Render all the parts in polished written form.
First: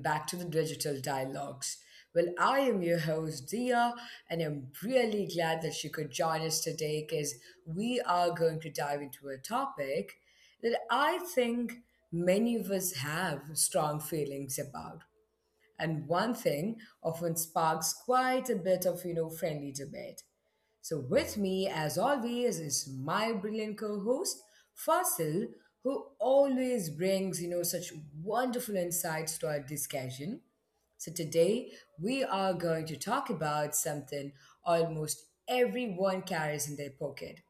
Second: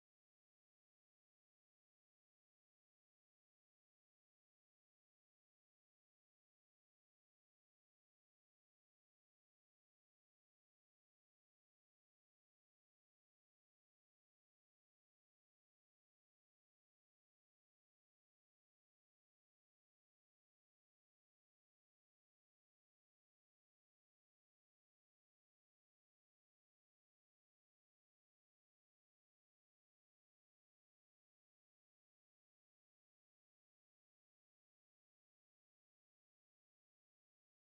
back to the Digital Dialogues. I am your host, Dia, and I'm really glad that you could join us today because we are going to dive into a topic that I think many of us have strong feelings about. And one thing often sparks quite a bit of, you know, friendly debate. So, with me, as always, is my brilliant co host, Fasil, who always brings, you know, such wonderful insights to our discussion. So, today we are going to talk about something almost everyone carries in their pocket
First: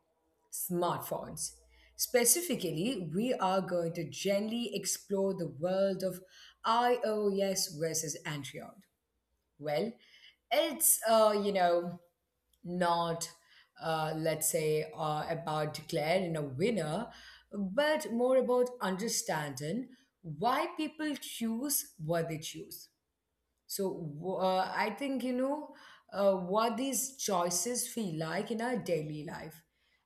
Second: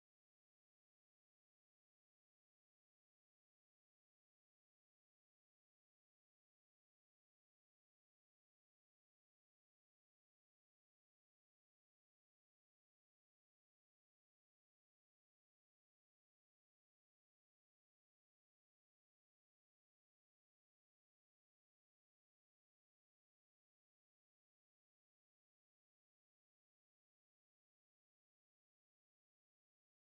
smartphones. Specifically, we are going to gently explore the world of iOS versus Android. Well, it's you know, not, let's say, about declaring a winner, but more about understanding why people choose what they choose. So I think you know what these choices feel like in our daily life,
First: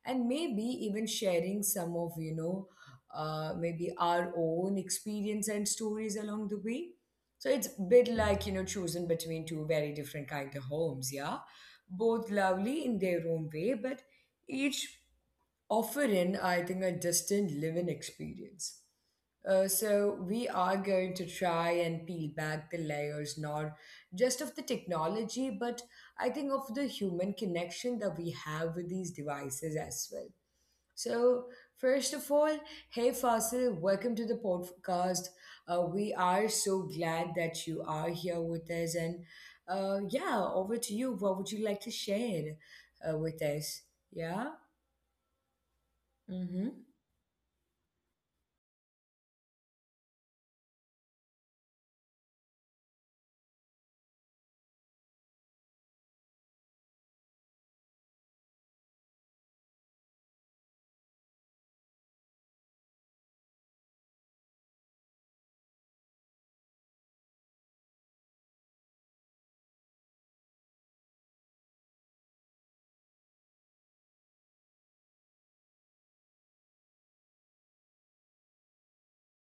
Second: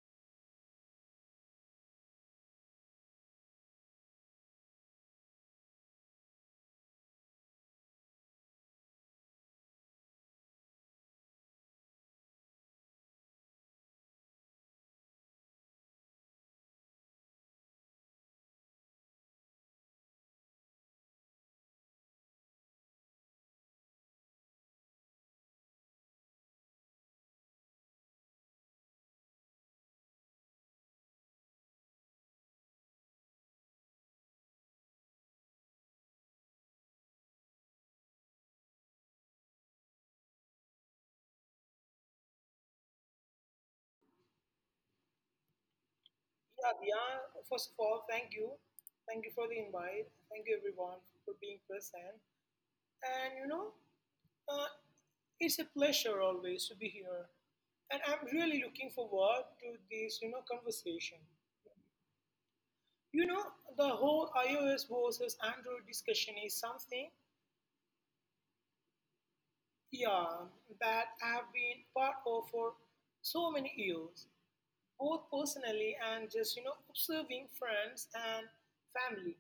and maybe even sharing some of you know maybe our own experience and stories along the way. So it's a bit like you know choosing between two very different kind of homes, yeah, both lovely in their own way, but each offering I think a distinct living experience. So we are going to try and peel back the layers, not just of the technology, but I think of the human connection that we have with these devices as well. So first of all, hey Fasil, welcome to the podcast. We are so glad that you are here with us, and yeah, over to you. What would you like to share with us? Yeah. Yeah, Mm-hmm. Diya, first of all, thank you. Thank you for the invite. Thank you, everyone, for being present. And uh, it's a pleasure always to be here. And I'm really looking forward to this conversation. You know, the whole iOS versus Android discussion is something, yeah, that I've been part of for so many years, both personally and just, observing friends and family.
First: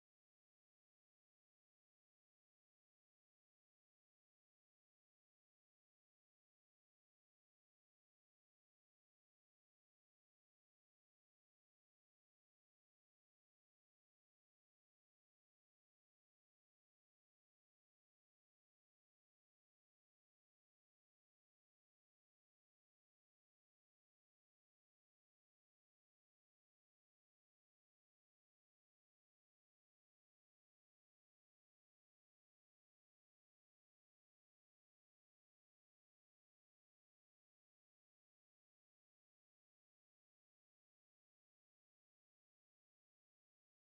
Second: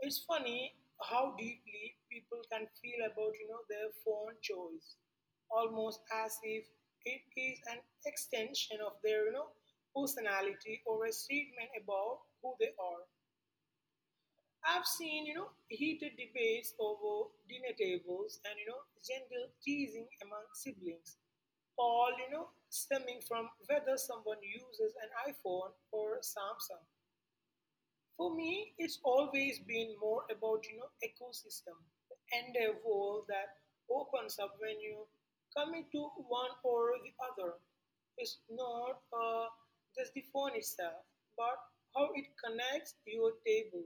It's funny how deeply people can feel about their phone choice, almost as if it is an extension of their personality or a statement about who they are. I've seen heated debates over dinner tables and gentle teasing among siblings, all stemming from whether someone uses an iPhone or Samsung. For me, it's always been more about ecosystem, the entire world that opens up when you commit to one or the other. It's not just the phone itself, but how it connects your table,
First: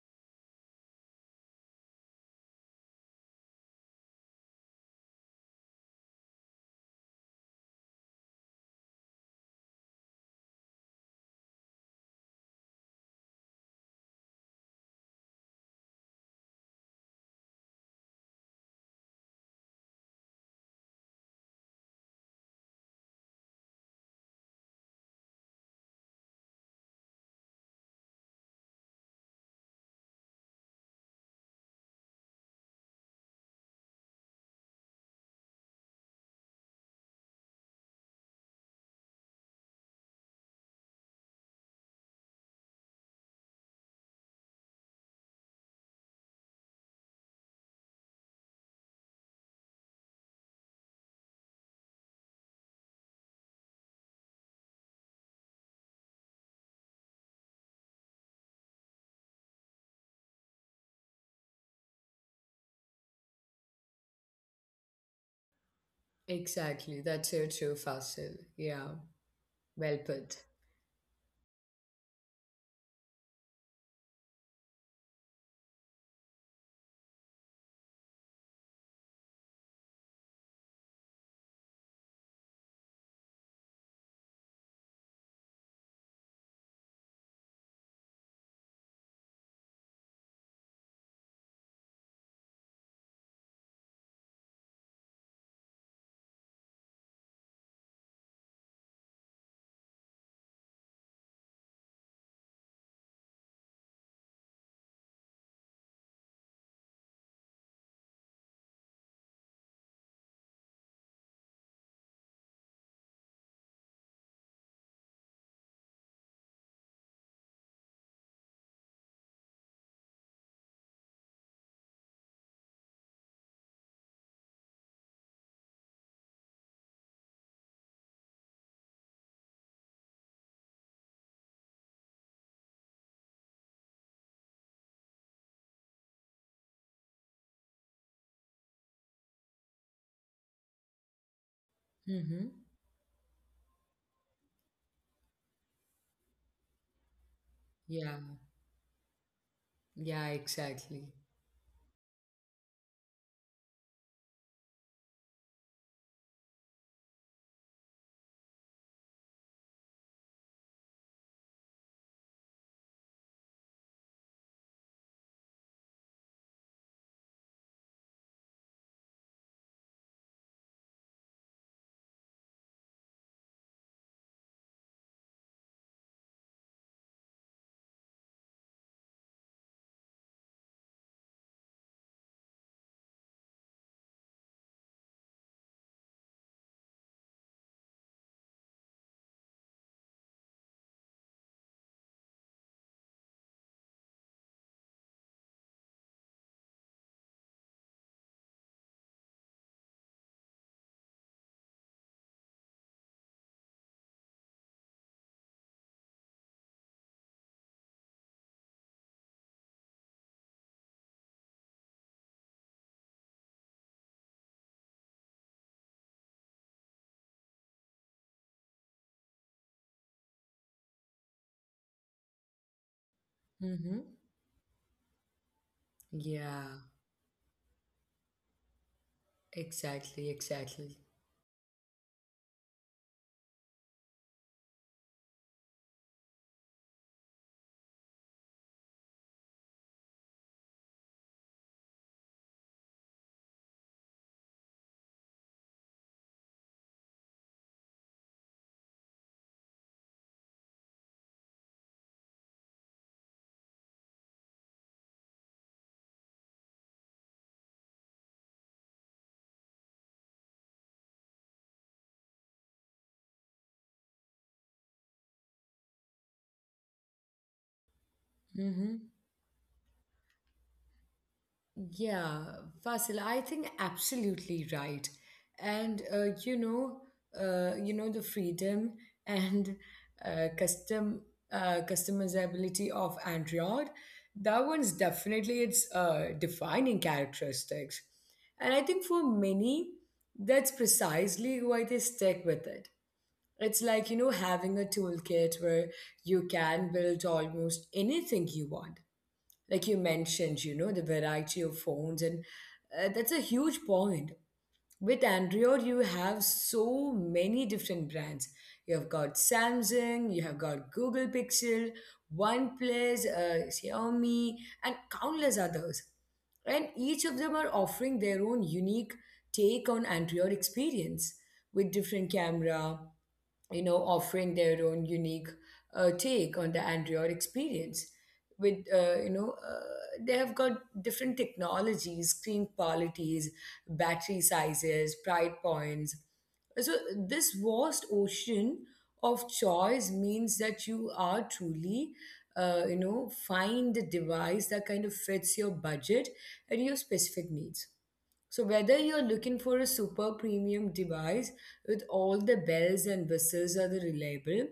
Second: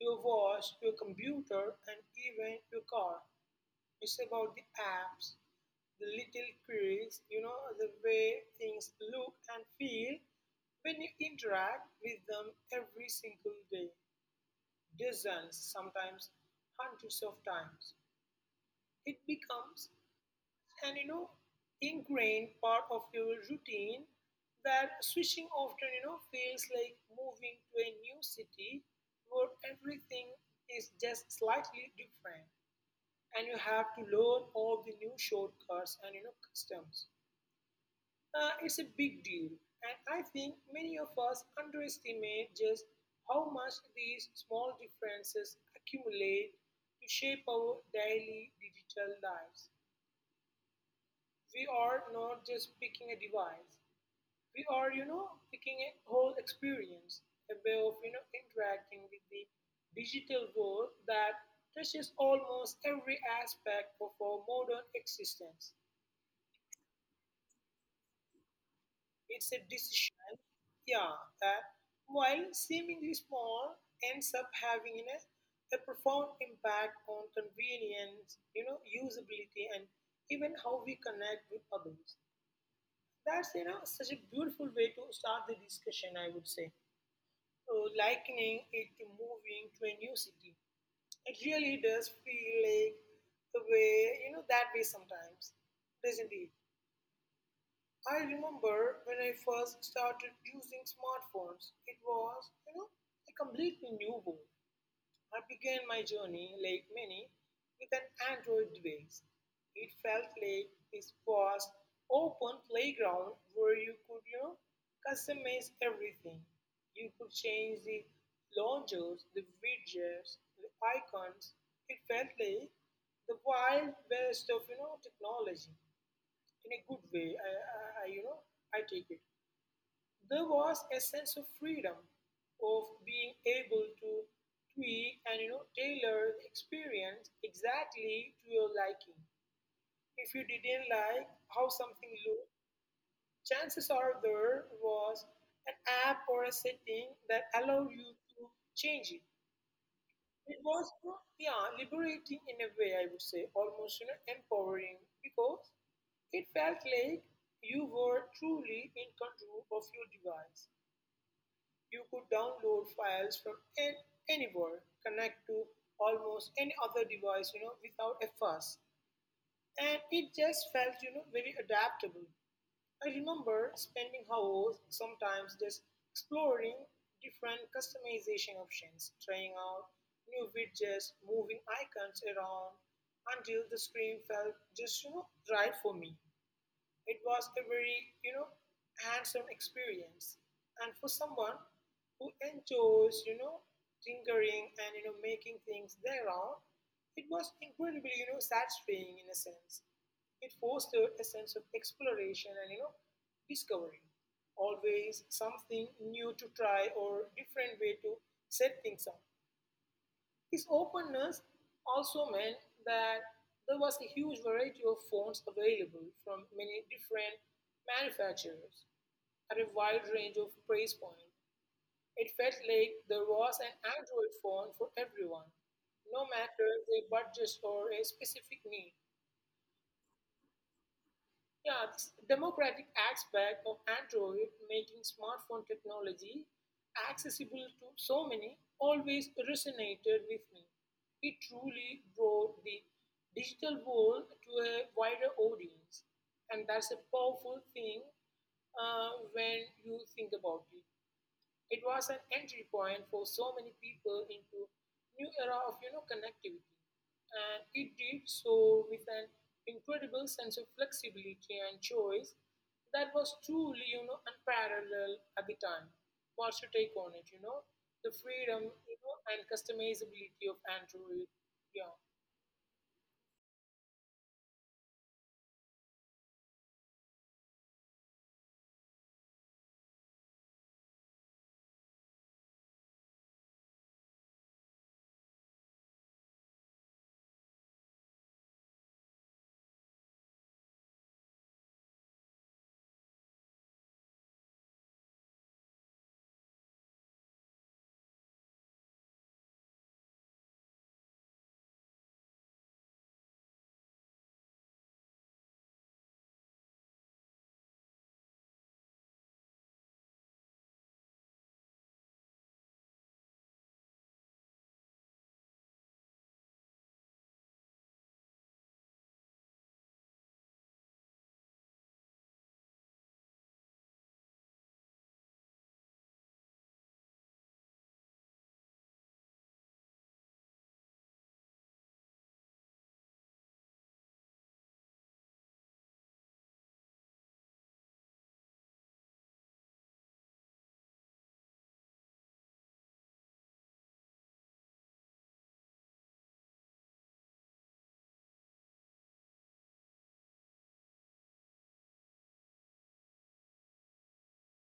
your watch, your computer, and even your car. It's about the apps, the little quirks, the way things look and feel when you interact with them every single day dozens, sometimes hundreds of times. It becomes an ingrained part of your routine that switching often feels like moving to a new city where everything is just slightly different and you have to learn all the new shortcuts and customs. It's a big deal, and I think many of us underestimate just how much these small differences accumulate to shape our daily digital lives. We are not just picking a device, we are, picking a whole experience, a way of, interacting with the digital world that touches almost every aspect of our modern existence. Exactly. That's so true, Fasil. Yeah. It's a Well decision, put. yeah, that while seemingly small, ends up having a profound impact on convenience, usability, and even how we connect with others. That's such a beautiful way to start the discussion. I would say, likening it to moving to a new city, it really does feel like the way that way sometimes, doesn't it? I remember when I first started using smartphones, it was, a completely new world. I began my journey, like many, with an Android device. It felt like this vast, open playground where you could, customize everything. You could change the launchers, the widgets, the icons. It felt like the wild west of, technology in a good way, I, you know, I take it. There was a sense of freedom, of being able to tweak and tailor the experience exactly to your liking. If you didn't like how something Mm-hmm. looked, chances are there was an app or a setting that allowed Yeah, you to change it. yeah, It was exactly. Yeah, liberating in a way I would say, almost empowering because it felt like you were truly in control of your device. You could download files from anywhere, connect to almost any other device, without a fuss. And it just felt, very adaptable. I remember spending hours sometimes just exploring different customization options, trying out new widgets, moving icons around until the screen felt just, right for me. It was a very, hands-on experience. And for someone who enjoys, tinkering and making things their own, it was incredibly, satisfying in a sense. It fostered a sense of exploration and discovery. Always something new to try or different way to set things up. His openness also meant that there was a huge variety of fonts available from many different manufacturers at a wide range of price point. It felt like there was an Mm-hmm. Android phone for everyone, no matter Yeah, their budget or a specific need. exactly, exactly. Yeah, this democratic aspect of Android making smartphone technology accessible to so many always resonated with me. It truly brought the digital world to a wider audience, and that's a powerful thing when you think about it. It was an entry point for so many people into new era of connectivity, and it did so with an incredible sense of flexibility and choice that was truly unparalleled at the time. What's your take on it? The freedom Mm-hmm. And customizability of Android. Yeah, Yeah, Fasil, I think absolutely right. And the freedom and uh, custom customizability of Android, that one's definitely its defining characteristics. And I think for many, that's precisely why they stick with it. It's like, you know, having a toolkit where you can build almost anything you want. Like you mentioned, you know, the variety of phones, and that's a huge point. With Android, you have so many different brands. You have got Samsung, you have got Google Pixel, OnePlus, Xiaomi, and countless others. And each of them are offering their own unique take on Android experience with different camera, you know, offering their own unique take on the Android experience. They have got different technologies, screen qualities, battery sizes, price points. So this vast ocean of choice means that you are truly you know, find the device that kind of fits your budget and your specific needs. So, whether you're looking for a super premium device with all the bells and whistles or the reliable,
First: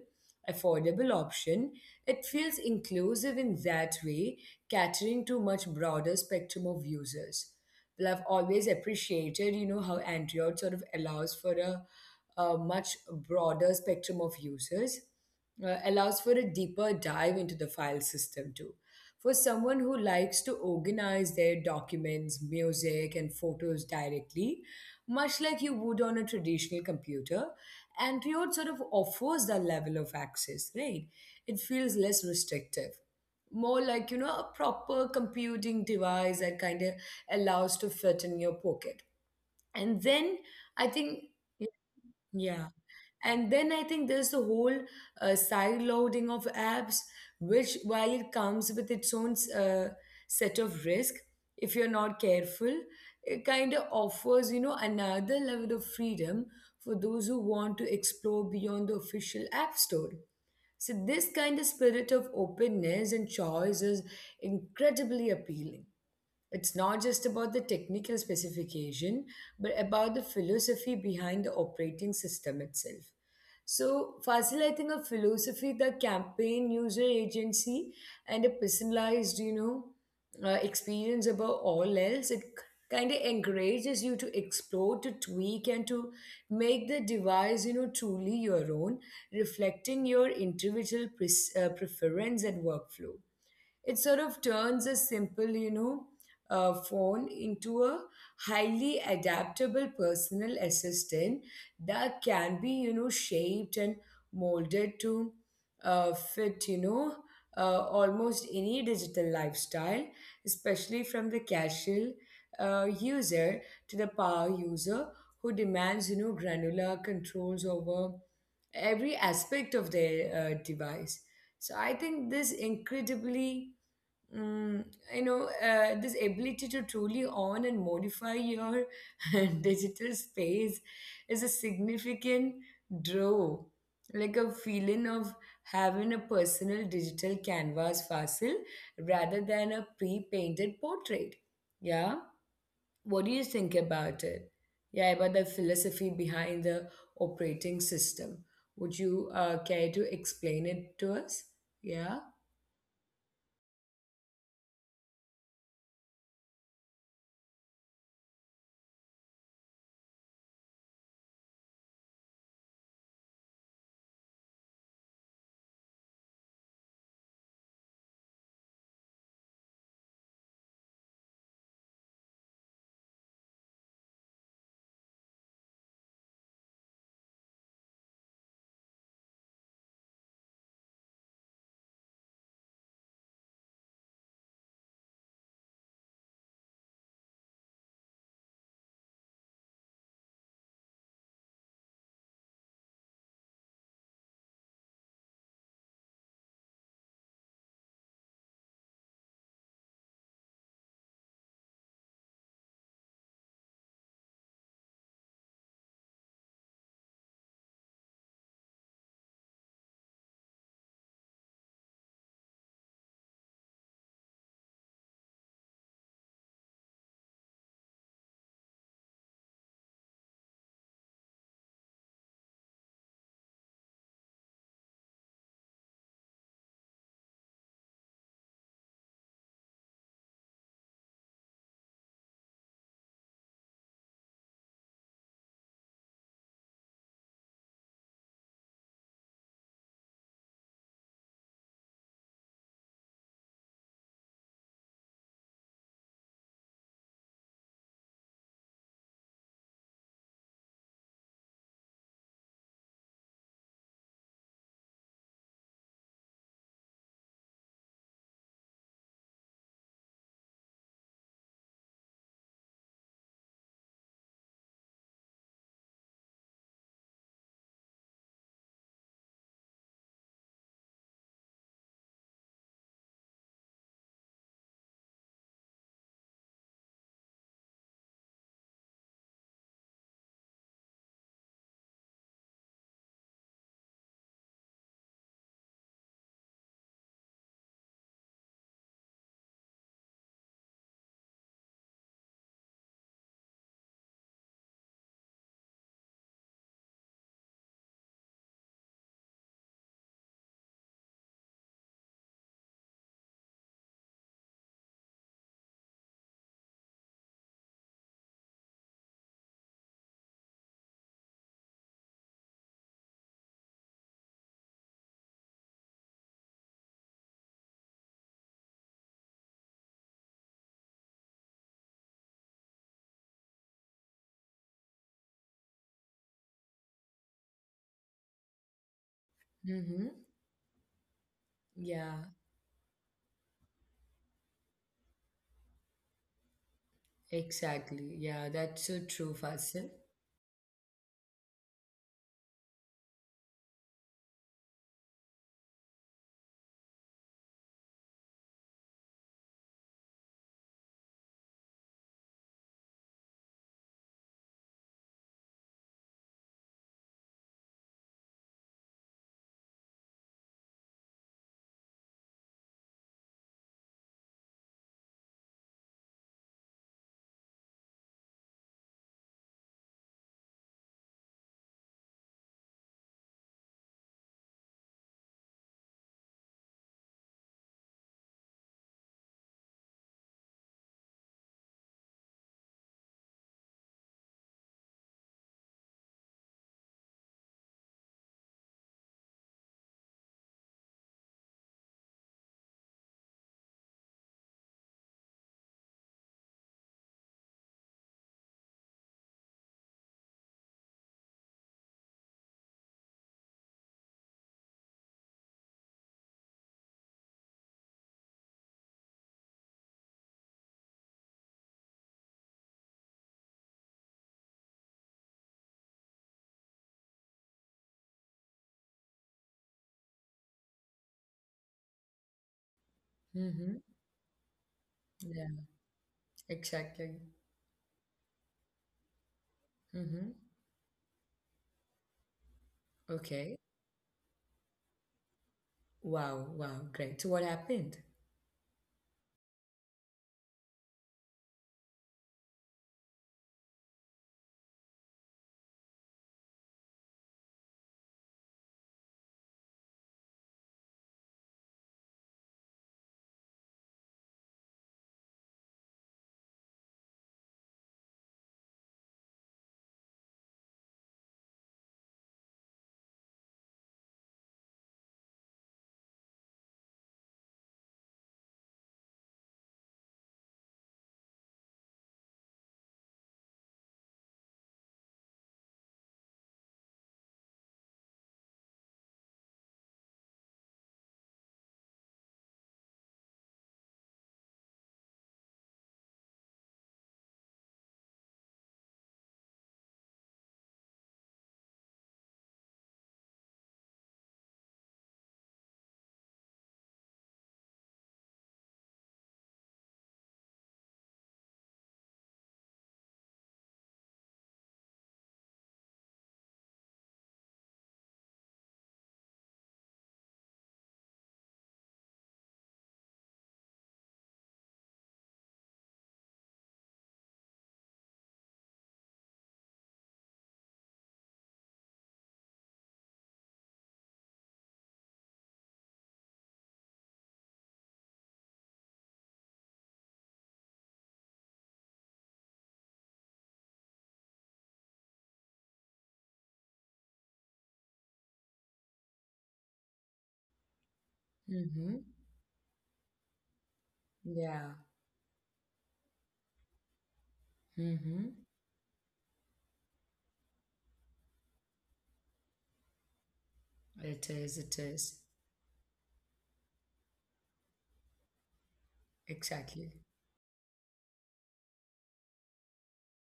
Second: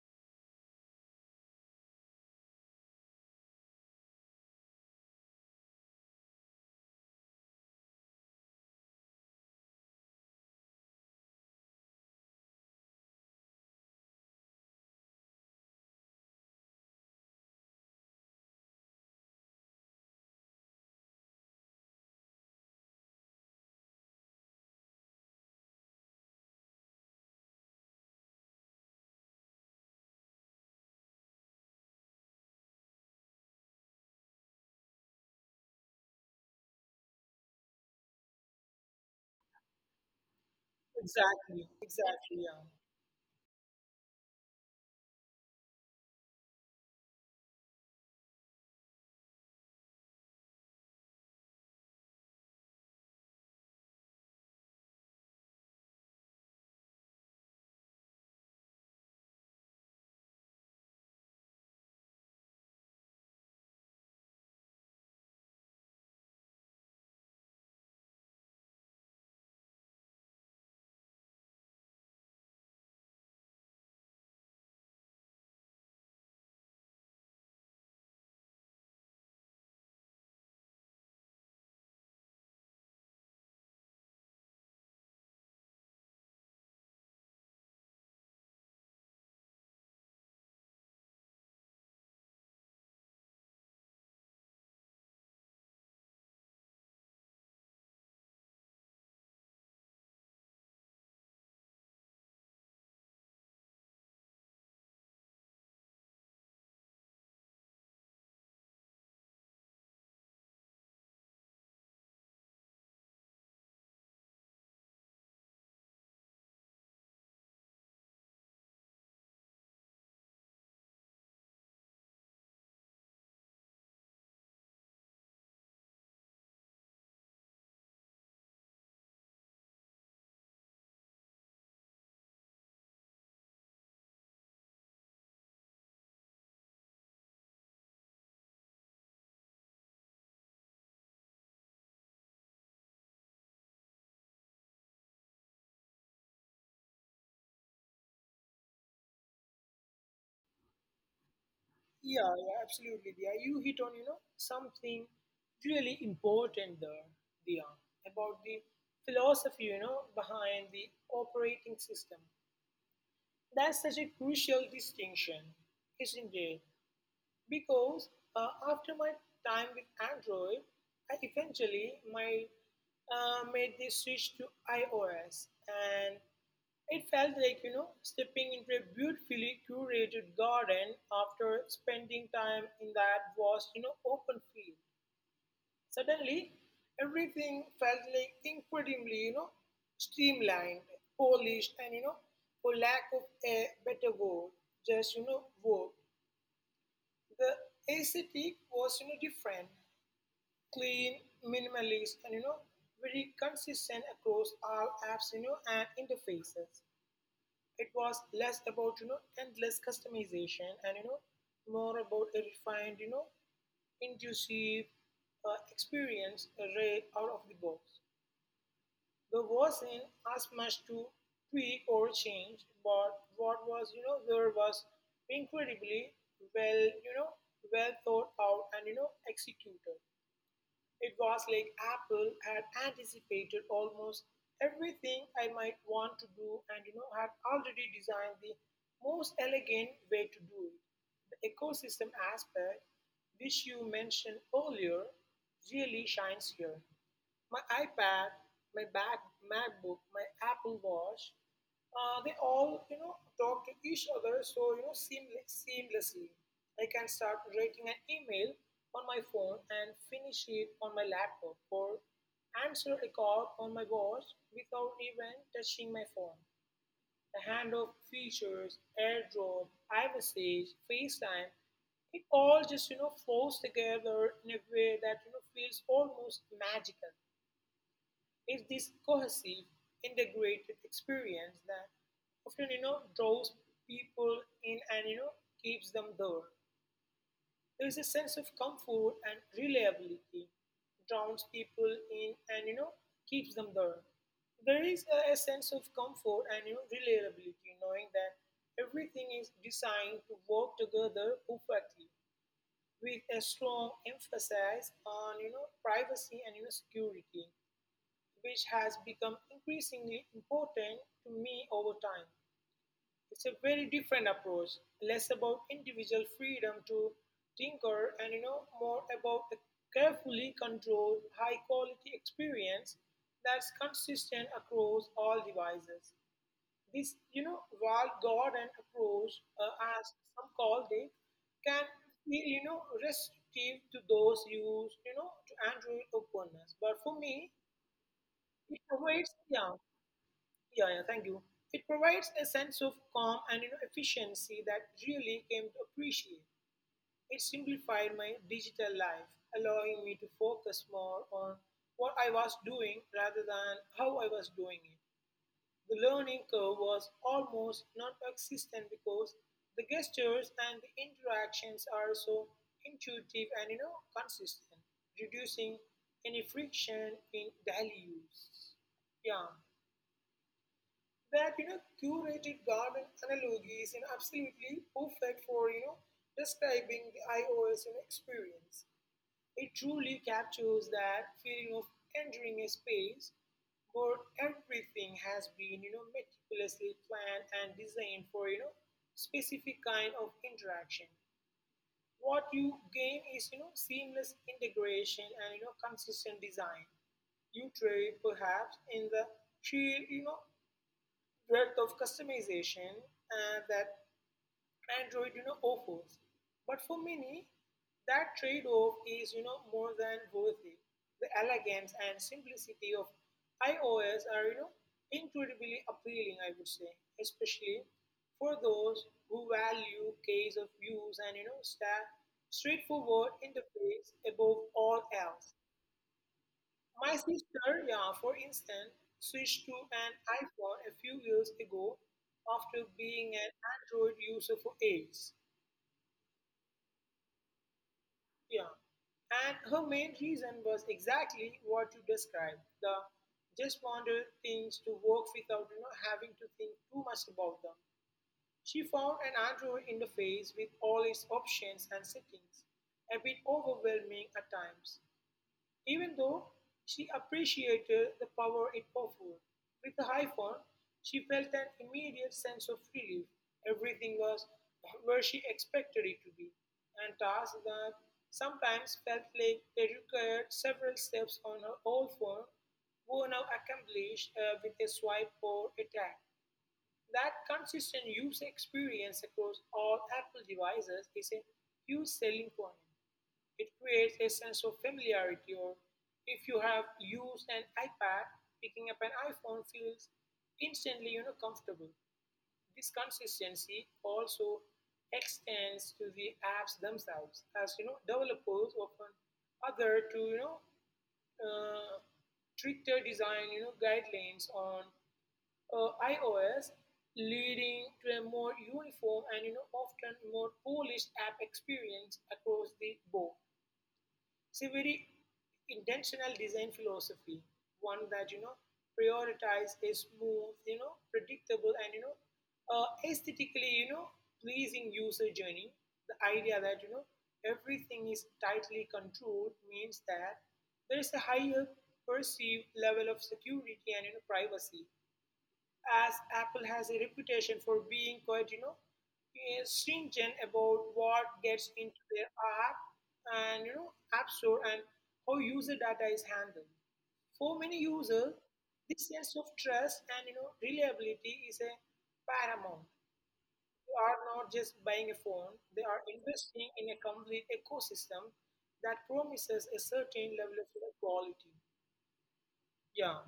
affordable option, it feels inclusive in that way, catering to much broader spectrum of users. Well, I've always appreciated, you know, how Android sort of allows for a much broader spectrum of users allows for a deeper dive into the file system too. For someone who likes to organize their documents, music, and photos directly, much like you would on a traditional computer, Android sort of offers that level of access, right? It feels less restrictive, more like you know a proper computing device that kind of allows to fit in your pocket. And then I exactly, think, exactly. Yeah. yeah, and then I think there's the whole side loading of apps, which while it comes with its own set of risk, if you're not careful, it kind of offers you know another level of freedom for those who want to explore beyond the official app store. So this kind of spirit of openness and choice is incredibly appealing. It's not just about the technical specification, but about the philosophy behind the operating system itself. So, Fasil, I think a philosophy, the campaign, user agency, and a personalized, you know, experience above all else, it kind of encourages you to explore, to tweak, and to make the device, you know, truly your own, reflecting your individual preference and workflow. It sort of turns a simple, you know, phone into a highly adaptable personal assistant that can be, you know, shaped and molded to fit, you know, almost any digital lifestyle, especially from the casual user to the power user who demands, you know, granular controls over every aspect of their device. So I think this incredibly Mm, you know, this ability to truly own and modify your digital space is a significant draw, like a feeling of having a personal digital canvas fossil rather than a pre-painted portrait. Yeah, what do you think about it? Yeah, about the philosophy behind the operating system. Would you care to explain it to us? Yeah. Yeah, yeah, absolutely. Yeah, you hit on something really important there, Dia, about the philosophy behind the operating system. That's such a crucial distinction, isn't it? Because after my time with Android, I made the switch to iOS, and it felt like stepping into a beautifully curated garden after spending time in that vast open field. Suddenly, everything felt like incredibly streamlined, polished, and for lack of a better word, just work. The aesthetic was different, clean, minimalist, and very consistent across all apps, and interfaces. It was less about endless customization and more about a refined, intuitive experience right out of the box. There wasn't as much to tweak or change, but what was, there was incredibly well, well thought out and executed. It was like Apple had anticipated almost everything I might want to do and had already designed the most elegant way to do it. The ecosystem aspect, which you mentioned earlier, really shines here. My iPad, my back, MacBook, my Apple Watch they all talk to each other so seamlessly. I can start writing an email on my phone and finish it on my laptop or answer a call on my watch without even touching my phone. The handoff features, AirDrop, iMessage, FaceTime, it all just flows together in a way that feels almost magical. It's this cohesive, integrated experience that often, draws people in and, keeps them there. There is a sense of comfort and reliability drowns people in and, keeps them there. There is a sense of comfort and, reliability, knowing that everything is designed to work together perfectly with a strong emphasis on, privacy and, security which has become increasingly important to me over time. It's a very different approach, less about individual freedom to tinker and more about a carefully controlled high quality experience that's consistent across all devices. This walled garden approach as Mm-hmm. some called it can Yeah. be restrictive to those used to Android openness. But for me, Exactly. Yeah, it that's so avoids, true, yeah, Fasil. yeah, thank you. It provides a sense of calm and efficiency that really came to appreciate. It simplified my digital life, allowing me to focus more on what I was doing rather than how I was doing it. The learning curve was almost non existent because the gestures and the interactions are so intuitive and consistent, reducing any friction in daily use. Yeah. That curated garden analogy is absolutely perfect for describing the iOS experience. It truly captures that feeling of entering a space where everything has been meticulously planned and designed for specific kind of interaction. What you gain is seamless integration and consistent design. You trade perhaps in the sheer breadth of customization that Android offers. But for many, that trade-off is more than worth it. The elegance and simplicity of iOS are incredibly appealing, I would say, especially for those who value case of use and straightforward Mm-hmm. interface above all Yeah, else. My exactly. sister, yeah, for instance, switched to an Mm-hmm. iPhone a few years ago after being an Okay. Android user for ages. Wow, wow, great. So what happened? Yeah. And her main reason was exactly what you described. The just wanted things to work without having to think too much about them. She found an Android interface with all its options and settings a bit overwhelming at times. Even though she appreciated the power it offered, with the iPhone, she felt an immediate sense of relief. Everything was where she expected it to be, and tasks that sometimes felt like they required several steps on her old phone were now accomplished with a swipe or a tap. That consistent user experience across all Apple devices is a huge selling point. It creates a sense of familiarity, or if you have used an iPad, picking up an iPhone feels instantly comfortable. This consistency also extends to the apps themselves, as developers often other to uh, stricter design guidelines on iOS, leading to a more uniform and often more polished app experience across the board. It's a very intentional design philosophy, one that prioritize a smooth, predictable and aesthetically, pleasing user journey. The idea that everything is tightly controlled means that there is a higher perceived level of security and privacy, as Apple has a reputation for being quite, stringent about what gets into Mm-hmm. their app and app store Yeah. and how user data is handled. For many Mm-hmm. users, this sense of trust and reliability is a paramount. They are It not is, it just buying a is. phone; they are investing in a complete ecosystem that promises a Exactly. certain level of quality. Yeah.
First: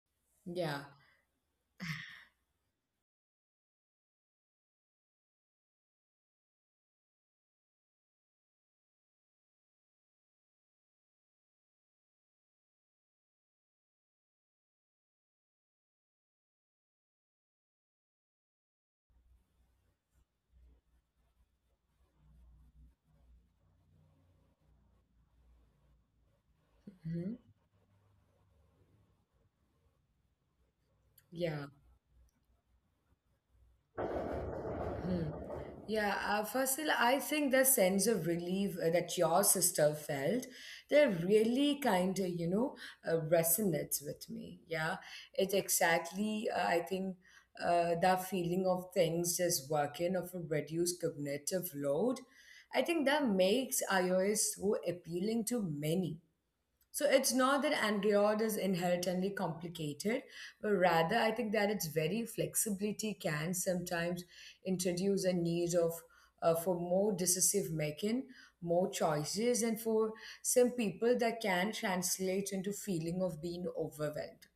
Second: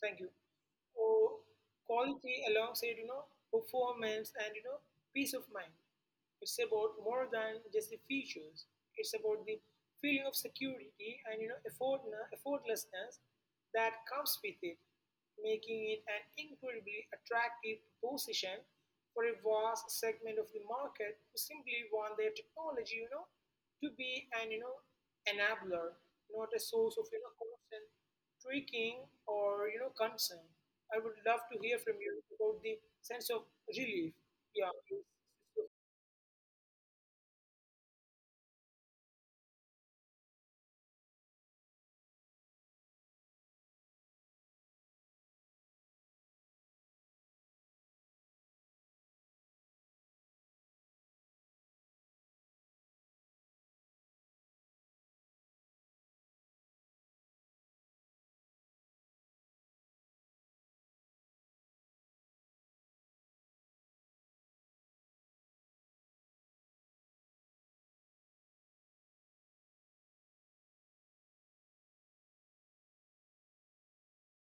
Thank you. Yeah. Or quality alongside, performance and, peace of mind. It's about more than just the features. It's about the feeling of security and effortlessness that comes with it, making it an incredibly attractive proposition for a vast segment of the market who simply want their technology, to be an enabler, not a source of Mm-hmm. constant tweaking or concern. I would love to Yeah. hear from you about the sense of relief. Yeah, it's Yeah, Fasil, I think the sense of relief that your sister felt, they really kind of, you know, resonates with me. Yeah, it exactly, I think, That feeling of things just working of a reduced cognitive load. I think that makes iOS so appealing to many, so it's not that Android is inherently complicated, but rather I think that its very flexibility can sometimes introduce a need of for more decisive making, more choices, and for some people that can translate into feeling of being overwhelmed.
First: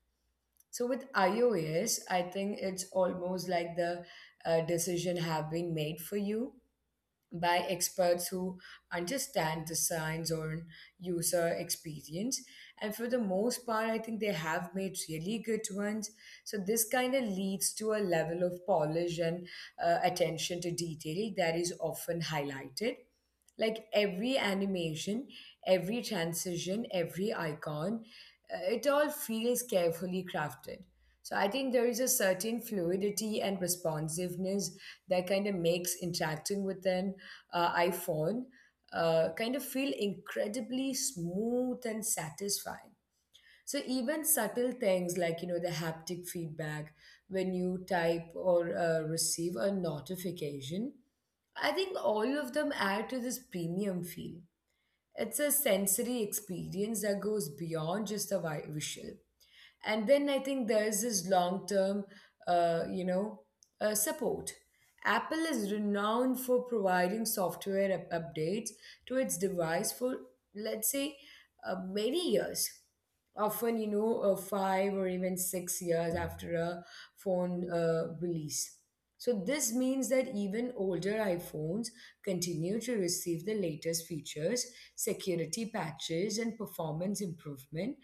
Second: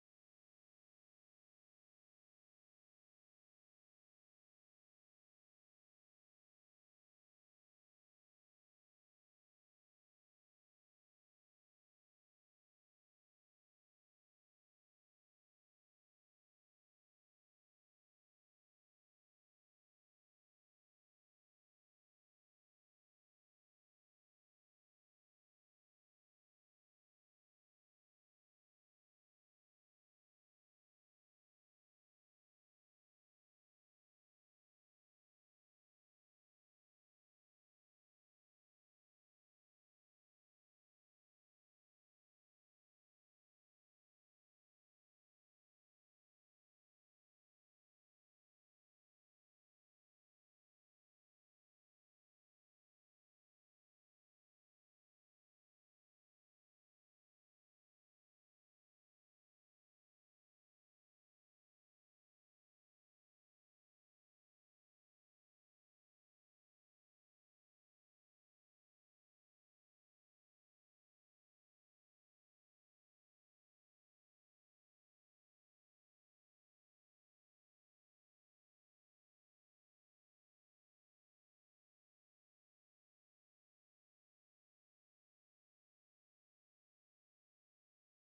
So with iOS, I think it's almost like the decision have been made for you by experts who understand the science or user experience. And for the most part, I think they have made really good ones. So this kind of leads to a level of polish and attention to detail that is often highlighted. Like every animation, every transition, every icon, it all feels carefully crafted. So I think there is a certain fluidity and responsiveness that kind of makes interacting with an iPhone kind of feel incredibly smooth and satisfying. So even subtle things like you know the haptic feedback when you type or receive a notification, I think all of them add to this premium feel. It's a sensory experience that goes beyond just the visual. And then I think there is this long term uh, you know support. Apple is renowned for providing software updates to its device for let's say many years, often you know five or even 6 years after a phone release. So this means that even older iPhones continue to receive the latest features, security patches, and performance improvement,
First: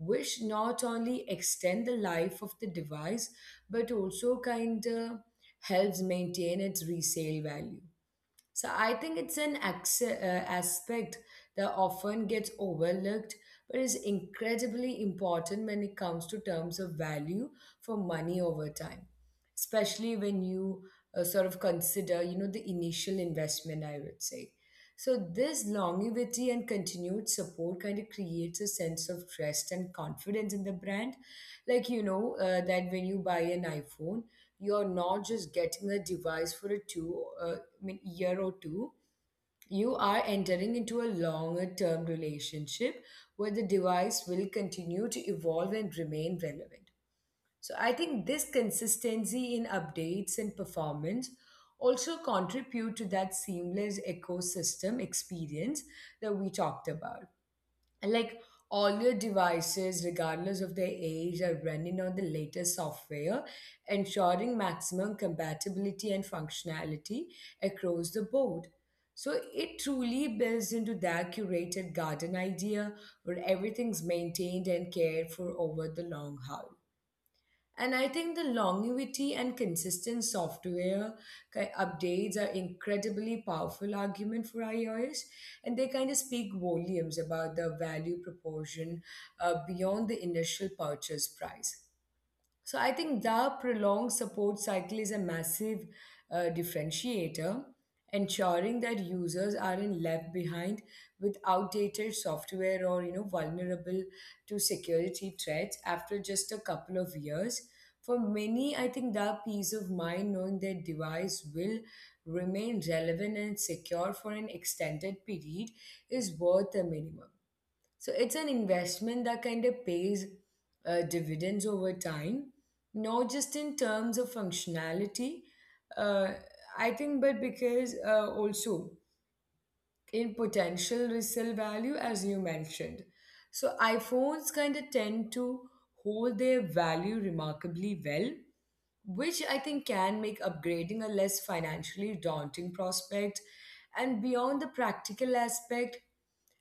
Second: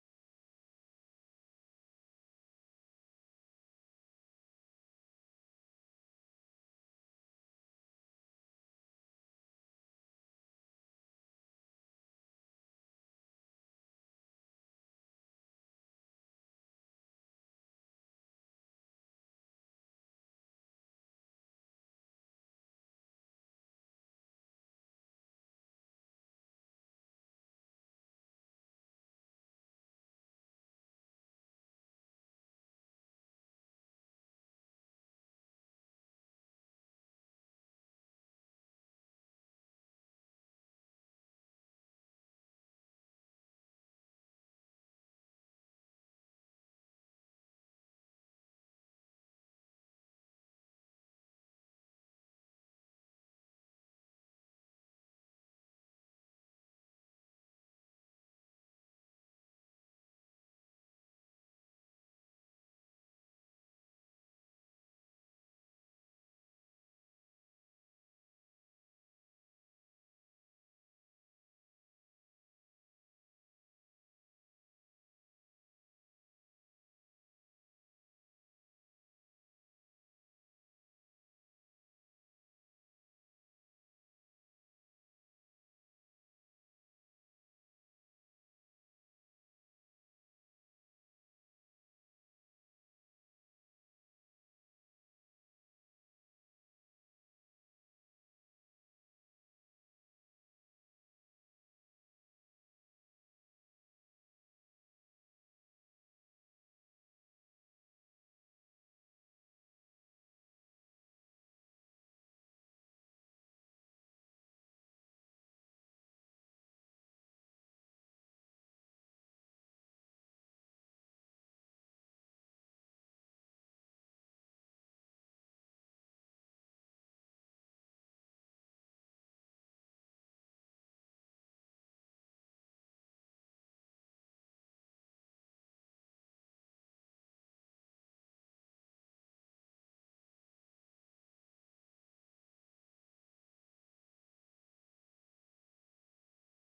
which not only extend the life of the device but also kind of helps maintain its resale value. So I think it's an aspect that often gets overlooked, but is incredibly important when it comes to terms of value for money over time, especially when you sort of consider, you know, the initial investment, I would say. So, this longevity and continued support kind of creates a sense of trust and confidence in the brand. Like, you know, that when you buy an iPhone, you're not just getting a device for a year or two. You are entering into a longer term relationship where the device will continue to evolve and remain relevant. So I think this consistency in updates and performance also contribute to that seamless ecosystem experience that we talked about. And like all your devices, regardless of their age, are running on the latest software, ensuring maximum compatibility and functionality across the board. So it truly builds into that curated garden idea where everything's maintained and cared for over the long haul. And I think the longevity and consistent software updates are incredibly powerful argument for iOS, and they kind of speak volumes about the value proportion beyond the initial purchase price. So I think the prolonged support cycle is a massive differentiator, ensuring that users aren't left behind with outdated software or you know vulnerable to security threats after just a couple of years. For many, I think the peace of mind knowing their device will remain relevant and secure for an extended period is worth the minimum. So it's an investment that kind of pays dividends over time, not just in terms of functionality, uh, I think, but because also in potential resale value as you mentioned. So iPhones kind of tend to hold their value remarkably well, which I think can make upgrading a less financially daunting prospect. And beyond the practical aspect,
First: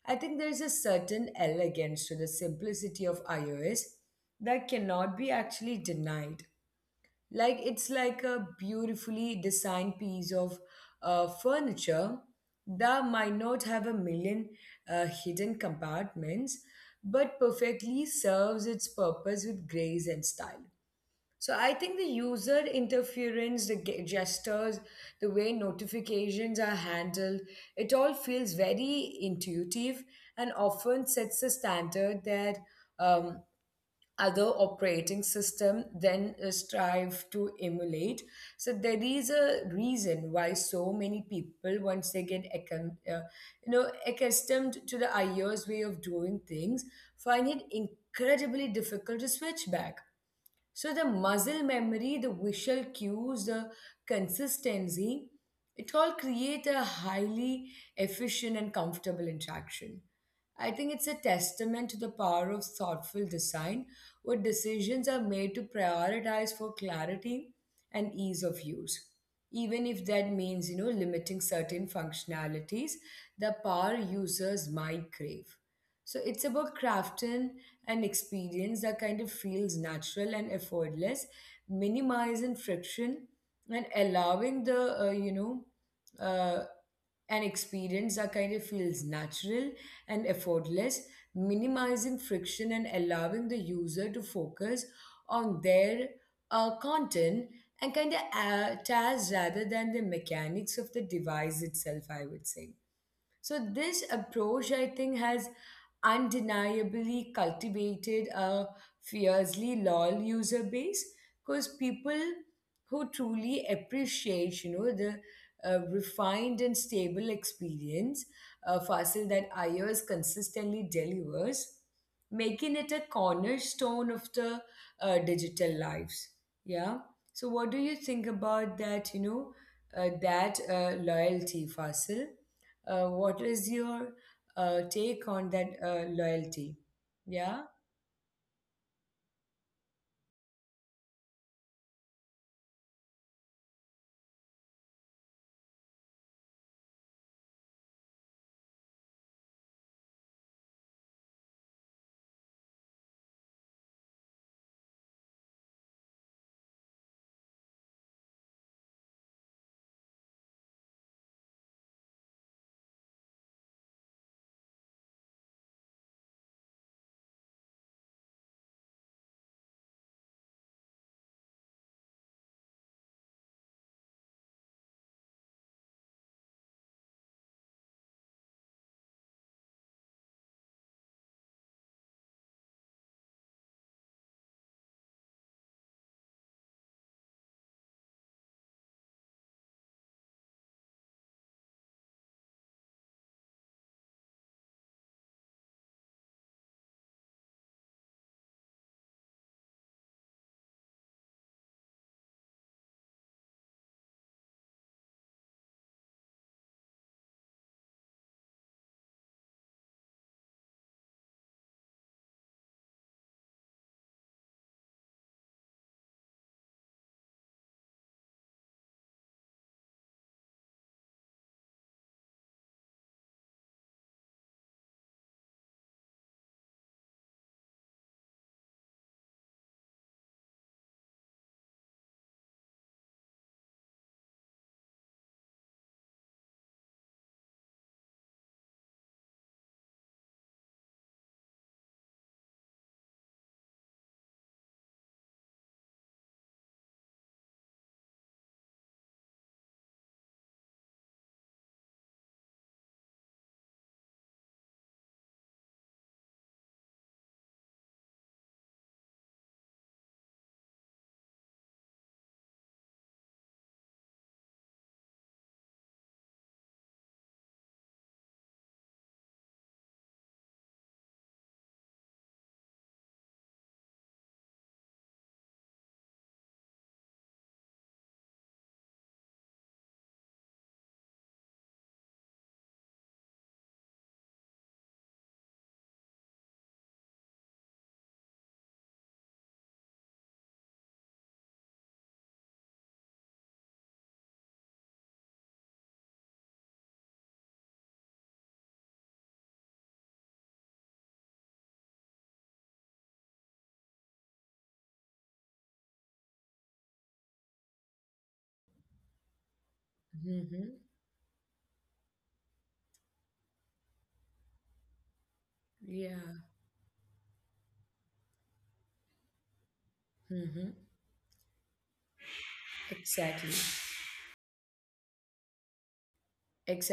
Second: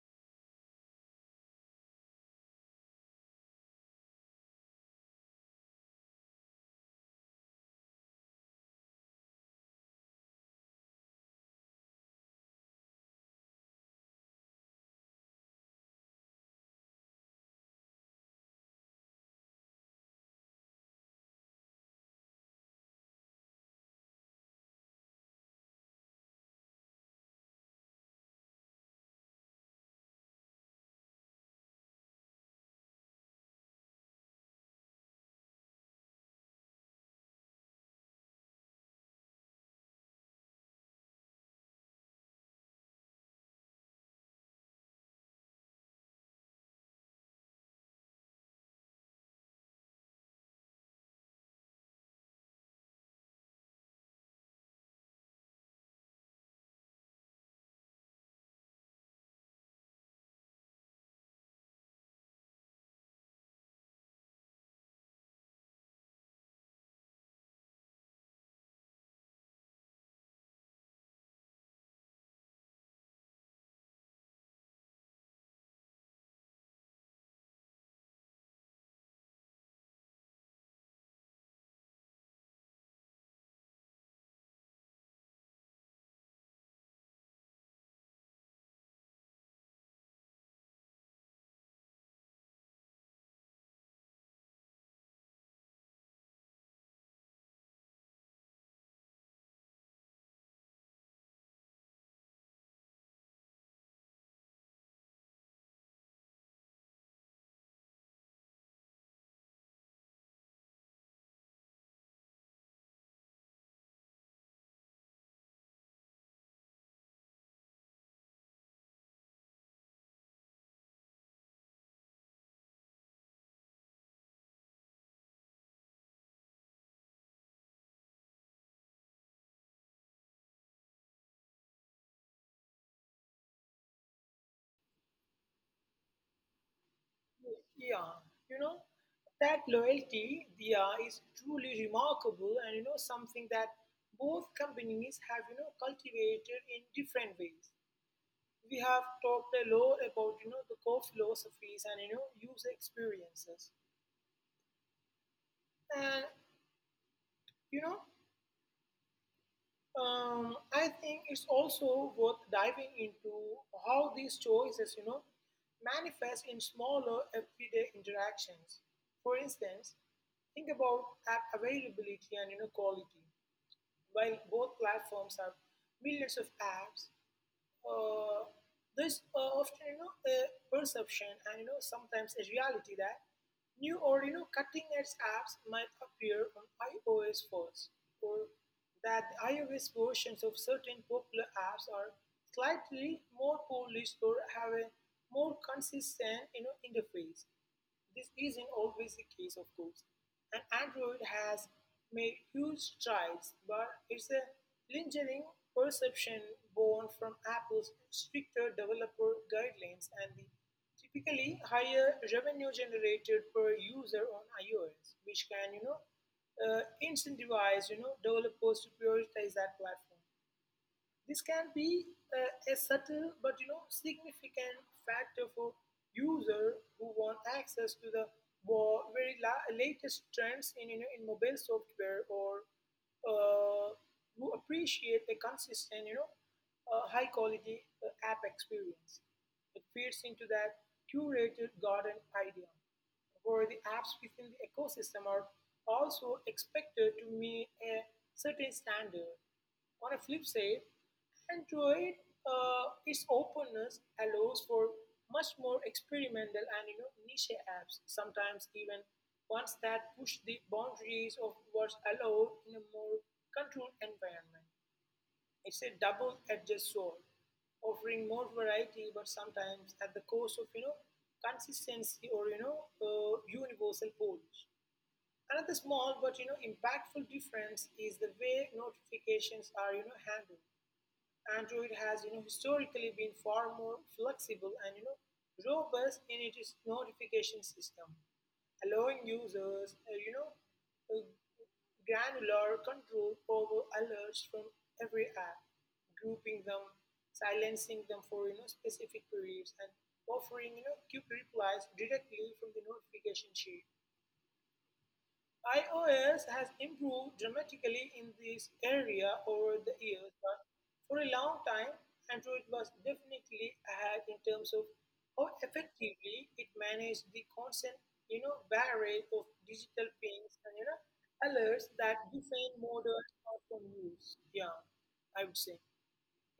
I think there is a certain elegance to the simplicity of iOS that cannot be actually denied. Like it's like a beautifully designed piece of furniture that might not have a million hidden compartments, but perfectly serves its purpose with grace and style. So I think the user interference, the gestures, the way notifications are handled, it all feels very intuitive and often sets a standard that um, other operating system then strive to emulate. So there is a reason why so many people, once they get accustomed to the iOS way of doing things, find it incredibly difficult to switch back. So the muscle memory, the visual cues, the consistency, it all create a highly efficient and comfortable interaction. I think it's a testament to the power of thoughtful design where decisions are made to prioritize for clarity and ease of use. Even if that means, you know, limiting certain functionalities the power users might crave. So it's about crafting an experience that kind of feels natural and effortless, minimizing friction and allowing uh, an experience that kind of feels natural and effortless, minimizing friction and allowing the user to focus on their content and kind of tasks rather than the mechanics of the device itself, I would say. So this approach, I think, has undeniably cultivated a fiercely loyal user base because people who truly appreciate, you know, the refined and stable experience Fasil that iOS consistently delivers, making it a cornerstone of the digital lives. Yeah. So, what do you think about that? That loyalty, Fasil? What is your take on that loyalty? Yeah. yeah, you know, that loyalty, Dia, is truly remarkable and, something that both companies have, cultivated in different ways. We have talked a lot about, the core philosophies and, user experiences. And, you know, I think it's also worth diving into how these choices, manifest in smaller everyday interactions. For instance, think about app availability and quality. While both platforms have millions of apps, uh, there's often a perception and sometimes a reality that new or cutting edge apps might appear on iOS first, or that the iOS versions of certain popular apps are slightly more polished or have a more consistent interface. This isn't always the case, of course, and Android has made huge strides, but it's a lingering perception born from Apple's stricter developer guidelines and the typically higher revenue generated per user on iOS, which can, incentivize, developers to prioritize that platform. This can be a subtle but significant factor for user who want access to the latest trends in in mobile software, or uh, who appreciate a consistent high quality app experience. It feeds into that curated garden idea where the apps within the ecosystem are also expected to meet a certain standard. On a flip side, Android, its openness allows for much more experimental and niche apps. Sometimes even ones that push the boundaries of what's allowed in a more controlled environment. It's a double-edged sword, offering more variety, but sometimes at the cost of consistency or universal polish. Another small but impactful difference is the way notifications are handled. Android has historically been far more flexible and robust in its notification system, allowing users uh, granular control over alerts from every app, grouping them, silencing them for specific queries, and offering quick replies directly from the notification sheet. iOS has improved dramatically in this area over the years, Mm-hmm. but for a long time, Android was definitely ahead in terms of how Yeah. effectively it managed the constant, barrage of digital Mm-hmm. pings and alerts that define Exactly. modern smartphone use. Yeah, I would say.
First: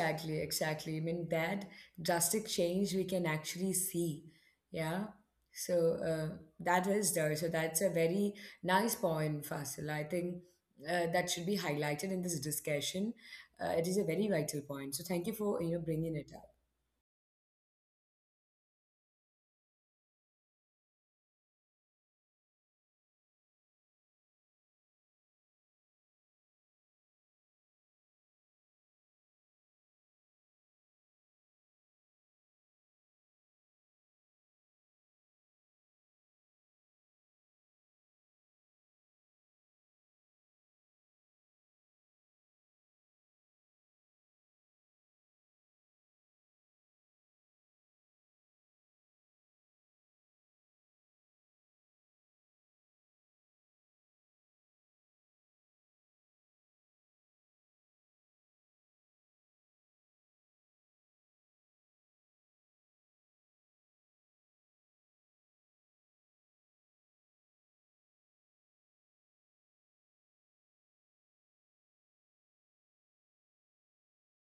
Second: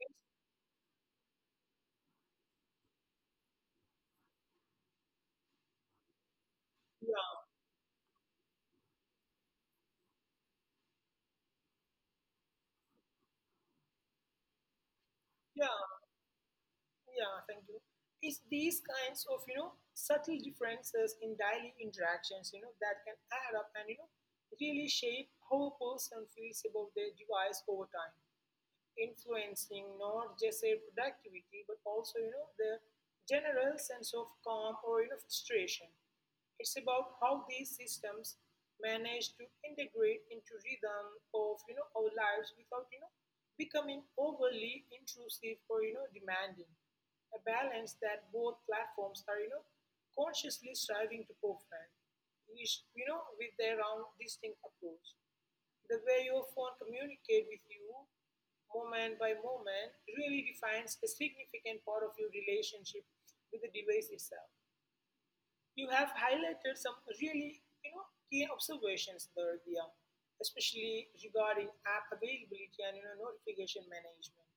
Yes. Exactly. I mean, that drastic change we can actually see. Yeah. So that is there. Yeah, So that's a very nice point, Fasil. I think that should be highlighted in this discussion. It is a very vital point. So thank you for yeah. you know bringing it up. Yeah, thank you. It's these kinds of subtle differences in daily interactions that can add up and really shape how a person feels about their device over time, influencing not just their productivity but also the general sense of calm or frustration. It's about how these systems manage to integrate into rhythm of our lives without becoming overly intrusive or demanding, a balance that both platforms are consciously striving to perfect, each with their own distinct approach. The way your phone communicates with you, moment by moment, really defines a significant part of your relationship with the device itself. You have highlighted some really, key observations there, Dia, especially regarding app availability and notification management.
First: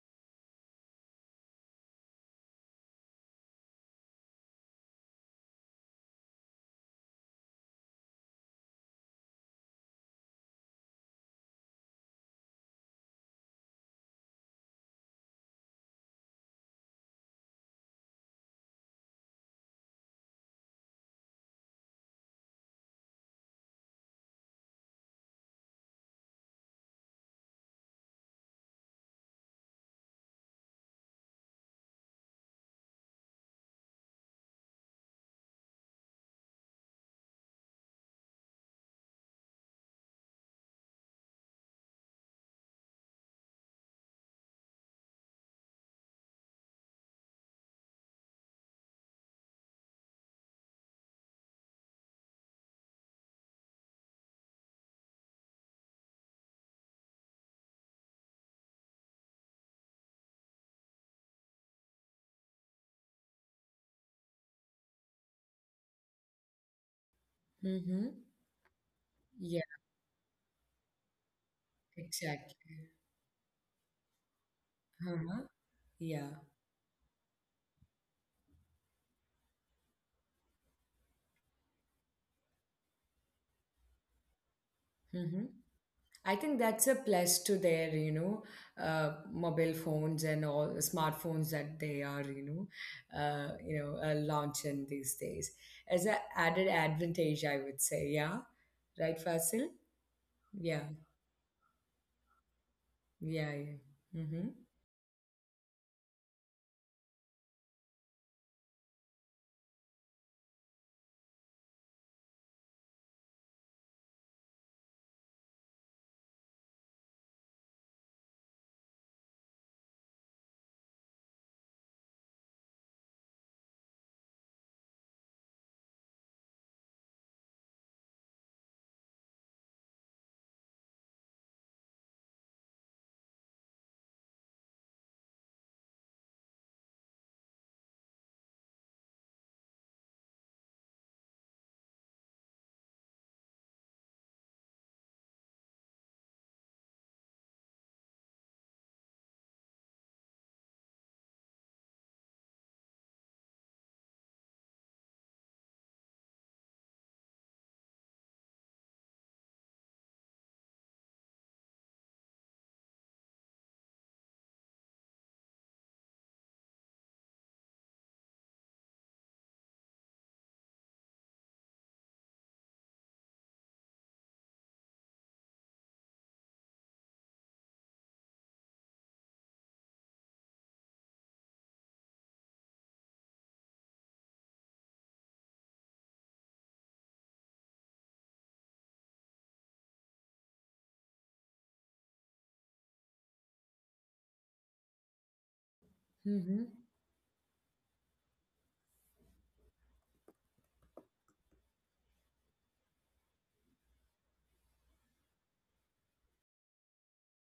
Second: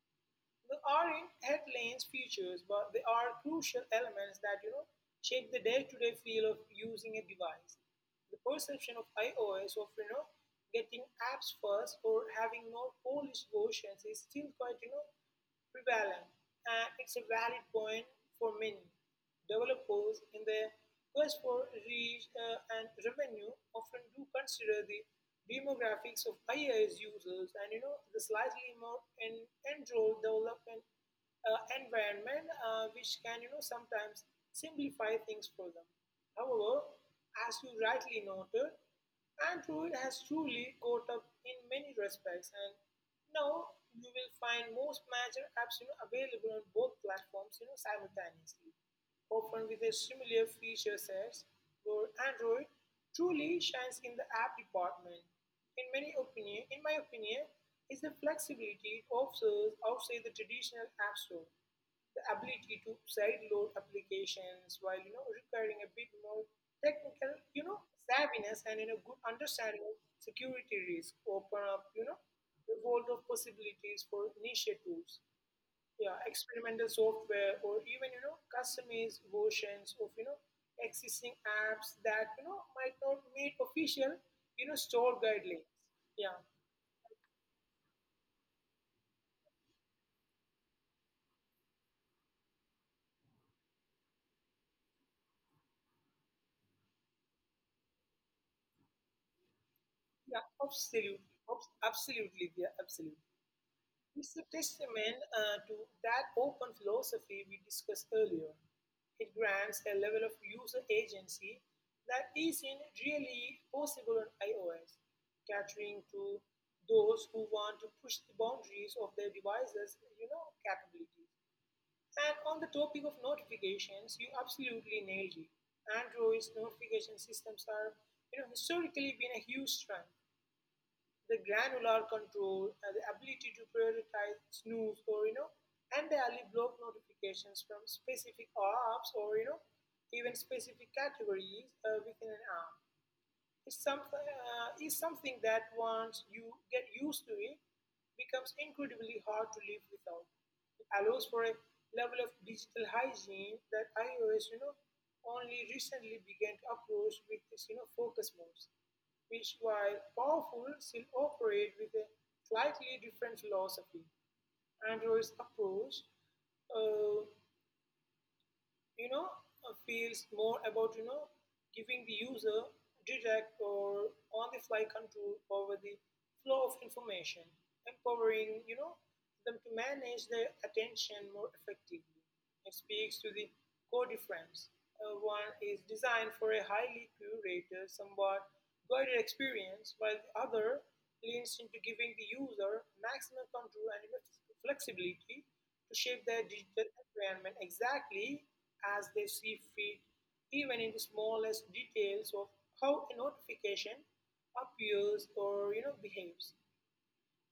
They are in headlines, features, but they are crucial elements that shape the day-to-day feel of using a device. The perception of iOS of getting apps first or having no polished versions is still quite prevalent, and it's a valid point for many. Developers, in their quest for reach and revenue, often do consider the demographics of IaaS users and the slightly more en- enrolled development environment, which can sometimes simplify things for them. However, as you rightly noted, Android has truly caught up in many respects, and now you will find most major apps available on both platforms simultaneously, often with a similar feature sets where Android truly shines in the app department. In my opinion, is the flexibility it offers outside the traditional app store, the ability to sideload applications while requiring a bit more technical Mm-hmm. savviness and good Yeah. understanding of security risk, open up Exactly. the world of possibilities for niche tools, Uh-huh. yeah, Yeah. experimental software, or even customized versions of existing apps that might not meet official store Mm-hmm. guidelines. Yeah, I think that's a plus to their, you know, mobile phones and all smartphones that they are, you know, launching these days as an added advantage, I would say. Yeah, right, Fasil. yeah, Yeah, absolutely. Absolutely, yeah, absolutely. yeah, yeah. It's a Mm-hmm. testament to that open philosophy we discussed earlier. It grants a level of user agency that isn't really possible on iOS, catering to those who want to push the boundaries of their devices, capabilities. And on the topic of notifications, you absolutely nailed it. Android's notification systems are, historically been a huge strength, the granular control, the ability to prioritize snooze or, entirely block notifications from specific apps or, even specific categories within an app. It's something, is something that once you get used to it, becomes incredibly hard to live without. It allows for a level of digital hygiene that iOS, only recently began to approach with this, focus modes, which while powerful, still operate with a slightly different philosophy. Android's approach uh, you know, feels more about, giving the user direct or on-the-fly control over the flow of information, empowering, them to manage their attention more effectively. It speaks to the core difference. One is designed for a highly curated, somewhat guided experience, while the other leans into giving the user maximum control and flexibility to shape their Mm-hmm. digital environment exactly as they see fit, even in the smallest details of how a notification appears or behaves.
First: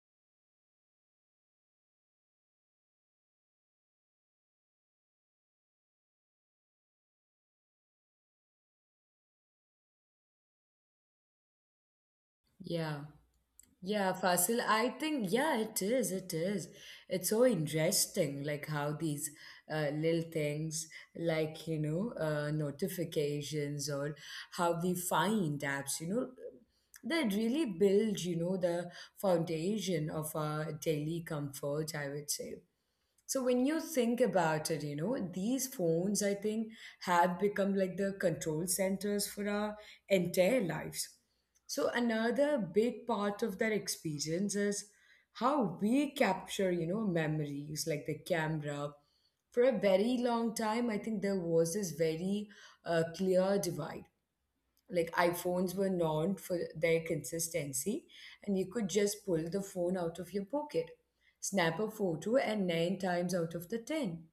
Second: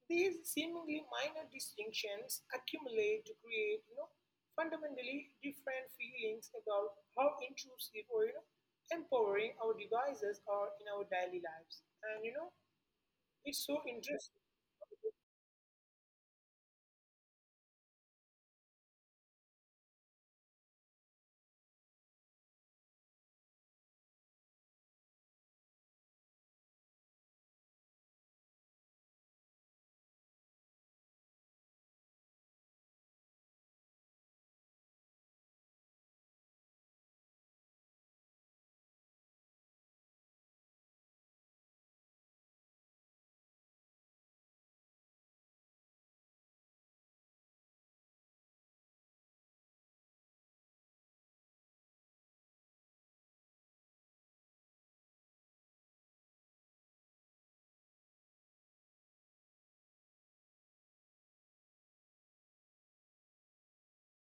These seemingly minor distinctions accumulate to create fundamentally different feelings about how intrusive or empowering our devices are in our daily lives. And Yeah. it's so Yeah, interesting. Fasil, I think, yeah, it is. It is. It's so interesting, like how these little things, like, you know, notifications or how we find apps, you know, that really build, you know, the foundation of our daily comfort, I would say. So when you think about it, you know, these phones, I think, have become like the control centers for our entire lives. So another big part of that experience is how we capture, you know, memories like the camera. For a very long time, I think there was this very clear divide, like iPhones were known for their consistency, and you could just pull the phone out of your pocket, snap a photo, and nine times out of the ten,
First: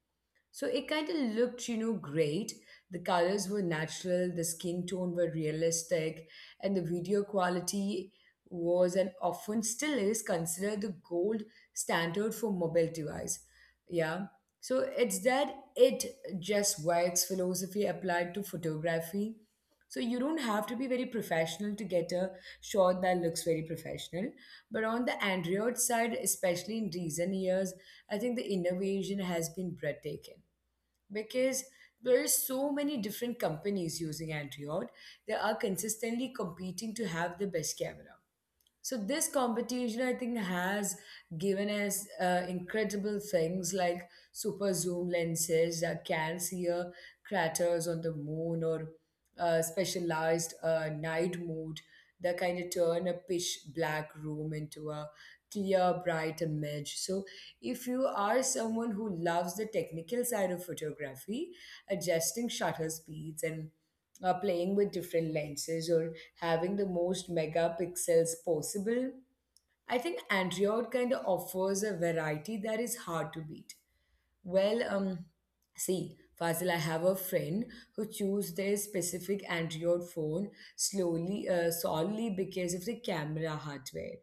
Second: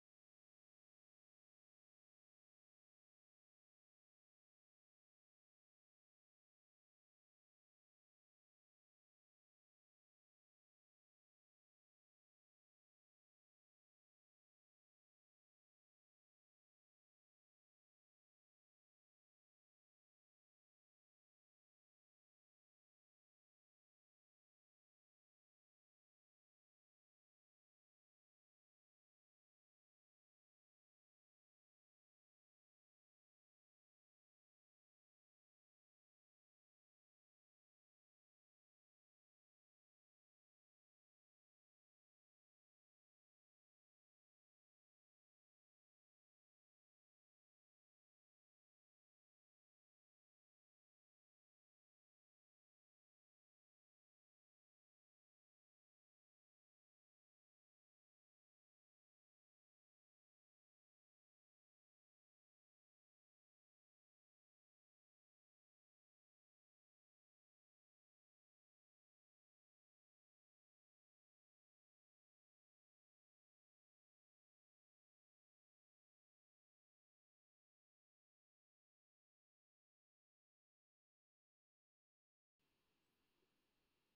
so it kind of looked, you know, great. The colors were natural, the skin tone were realistic, and the video quality was, and often still is, considered the gold standard for mobile device. Yeah. So it's that it just works philosophy applied to photography. So you don't have to be very professional to get a shot that looks very professional. But on the Android side, especially in recent years, I think the innovation has been breathtaking because there are so many different companies using Android. They are consistently competing to have the best camera. So this competition, I think, has given us incredible things like super zoom lenses that can see craters on the moon or specialized night mode that kind of turn a pitch black room into a clear, bright image. So if you are someone who loves the technical side of photography, adjusting shutter speeds and playing with different lenses or having the most megapixels possible. I think Android kind of offers a variety that is hard to beat. Well, see, Fazil, I have a friend who chose their specific Android phone solely because of the camera hardware.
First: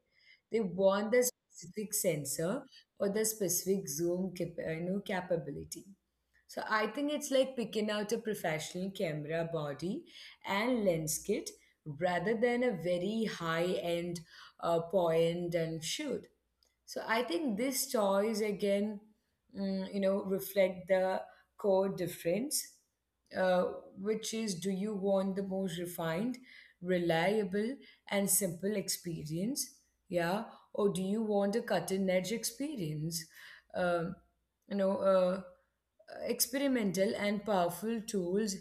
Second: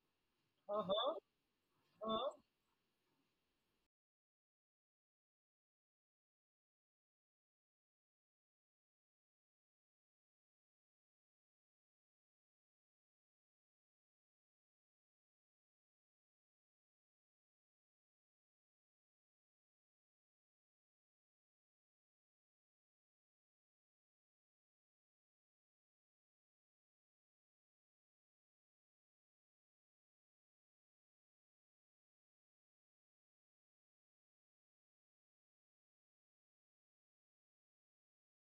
They want Uh-huh, the specific uh-huh. sensor or the specific you know, capability. So I think it's like picking out a professional camera body and lens kit rather than a very high end point and shoot. So I think this choice again, you know, reflect the core difference, uh, which is, do you want the most refined, reliable, and simple experience? Yeah, or do you want a cutting edge experience? Um, you know, uh, experimental and powerful tools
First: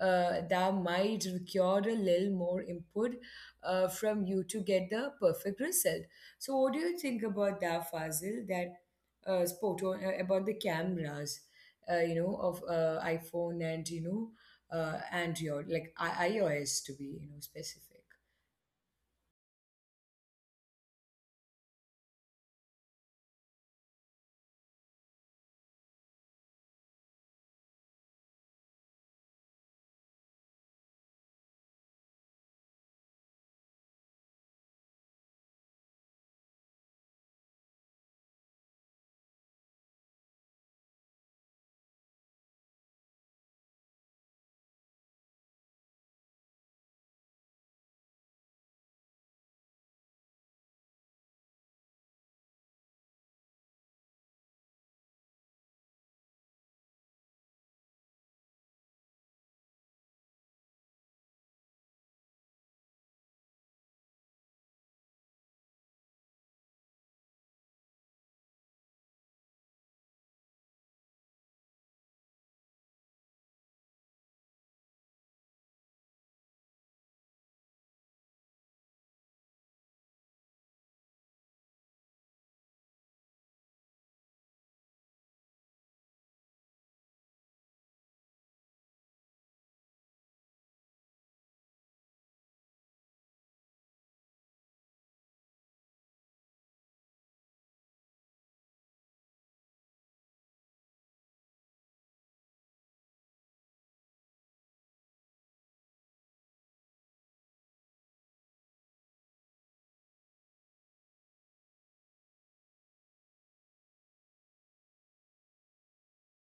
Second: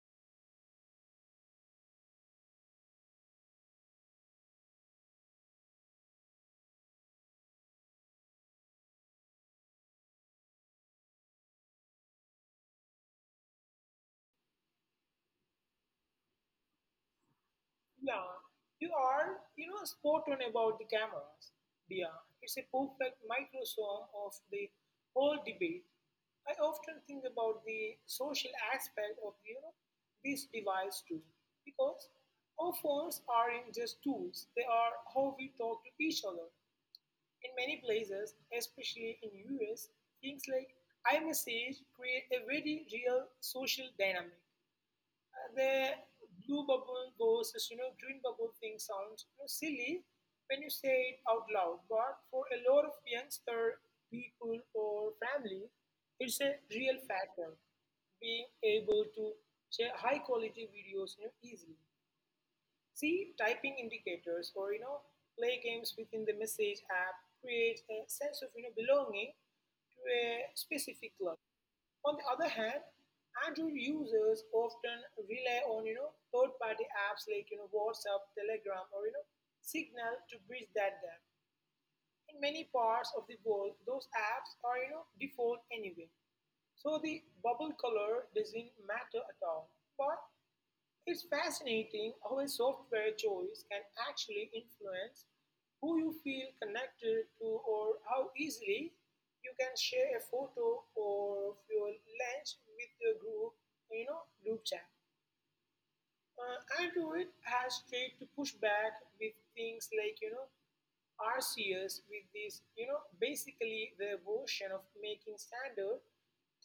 that might require a little more input from you to get the perfect result. So, what do you think about that, Fazil? That spoke on, about the cameras, you know, of iPhone and you know, Android, like iOS to be you know specific. Yeah, you are, spot on about the cameras. Yeah, it's a perfect microsome of the whole debate. I often think about the social aspect of, this device too, because our phones aren't just tools; they are how we talk to each other. In many places, especially in US, things like iMessage create a very real social dynamic. The blue bubble goes, as green bubble thing sounds silly when you say it out loud, but for a lot of youngster people or family, it's a real factor. Being able to share high quality videos easily. See typing indicators or play games within the message app creates a sense of belonging to a specific club. On the other hand, Android users often rely on third-party apps like WhatsApp, Telegram, or Signal to bridge that gap. In many parts of the world, those apps are default anyway, so the bubble color doesn't matter at all. But it's fascinating how a software choice can actually influence who you feel connected to or how easily you can share a photo or your lunch with your group, group chat. I do it has tried to push back with things like, RCS with this, basically the version of making standard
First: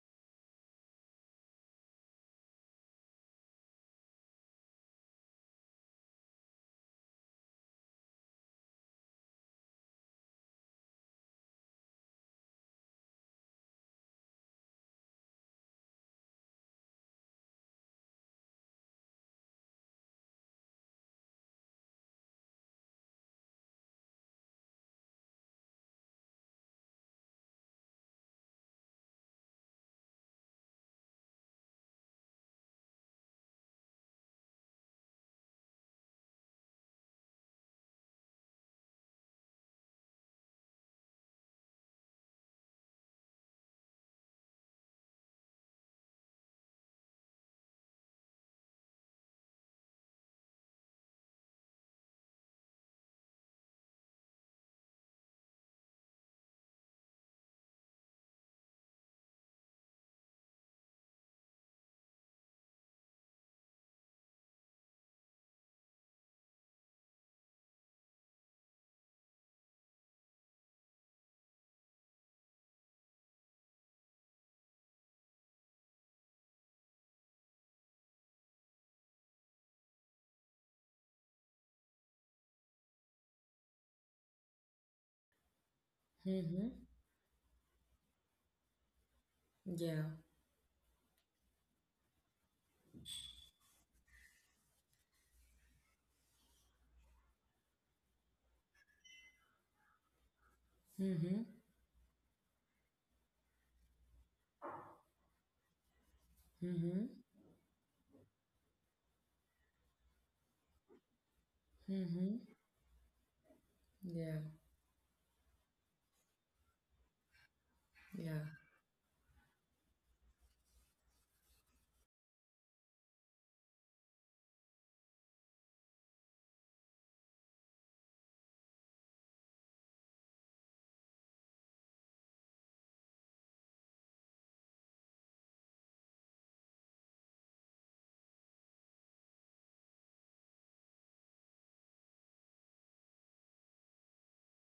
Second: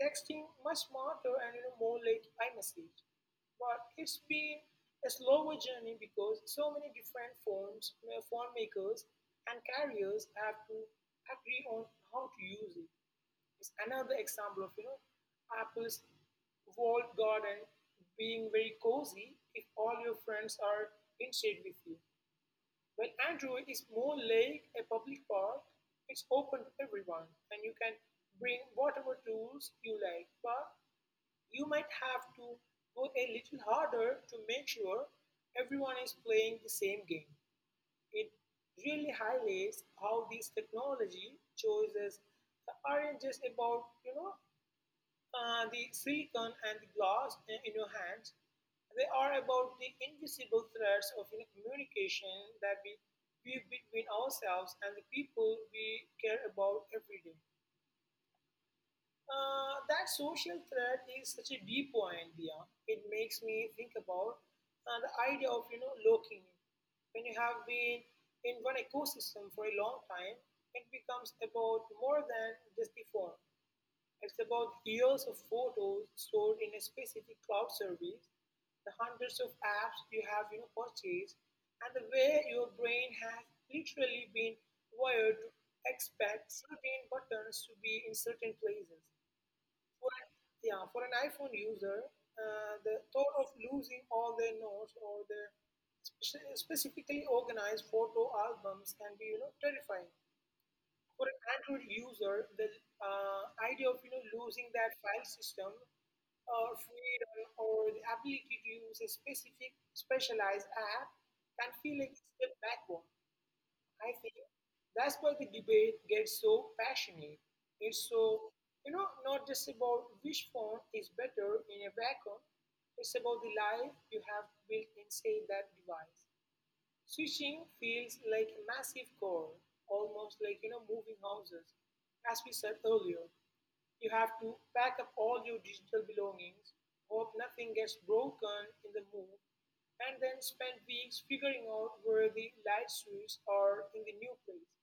texting much smarter and, more like iMessage. But it's been a slower journey because so many different forms, phone makers and carriers have to agree on how to use it is another example of Apple's walled garden being very cozy if all your friends are in shade with you. Well, Android is more like a public park, it's open to everyone and you can bring whatever tools you like, but you might have to go a little harder to make sure everyone is playing the same game. It really highlights how these technology choices aren't just about the silicon and the glass in your hands. They are about the invisible threads of communication that we weave between ourselves and the people we care about every day. That social thread is such a deep point, Dia. It makes me think about the idea of locking in. When you have been in one ecosystem for a long time, it becomes about more than just the form. It's about years of photos stored in a specific cloud service, the hundreds of apps you have purchased, and the way your brain has literally been wired to expect Mm-hmm. certain buttons to be in certain places Yeah. for, yeah, for an iPhone user, the thought of losing all their notes or their specifically organized photo albums can be, terrifying. For an Mm-hmm. Android user, the uh, idea of, losing that file system or Mm-hmm. freedom or the ability to use a specific specialized app can feel like it's a Mm-hmm. step backward. I think Yeah. that's why the debate gets so passionate. It's so, Yeah. you know, not just about which phone is better in a vacuum, it's about the life you have built inside that device. Switching feels like a massive chore, almost like, moving houses, as we said earlier. You have to pack up all your digital belongings, hope nothing gets broken in the move, and then spend weeks figuring out where the light switches are in the new place.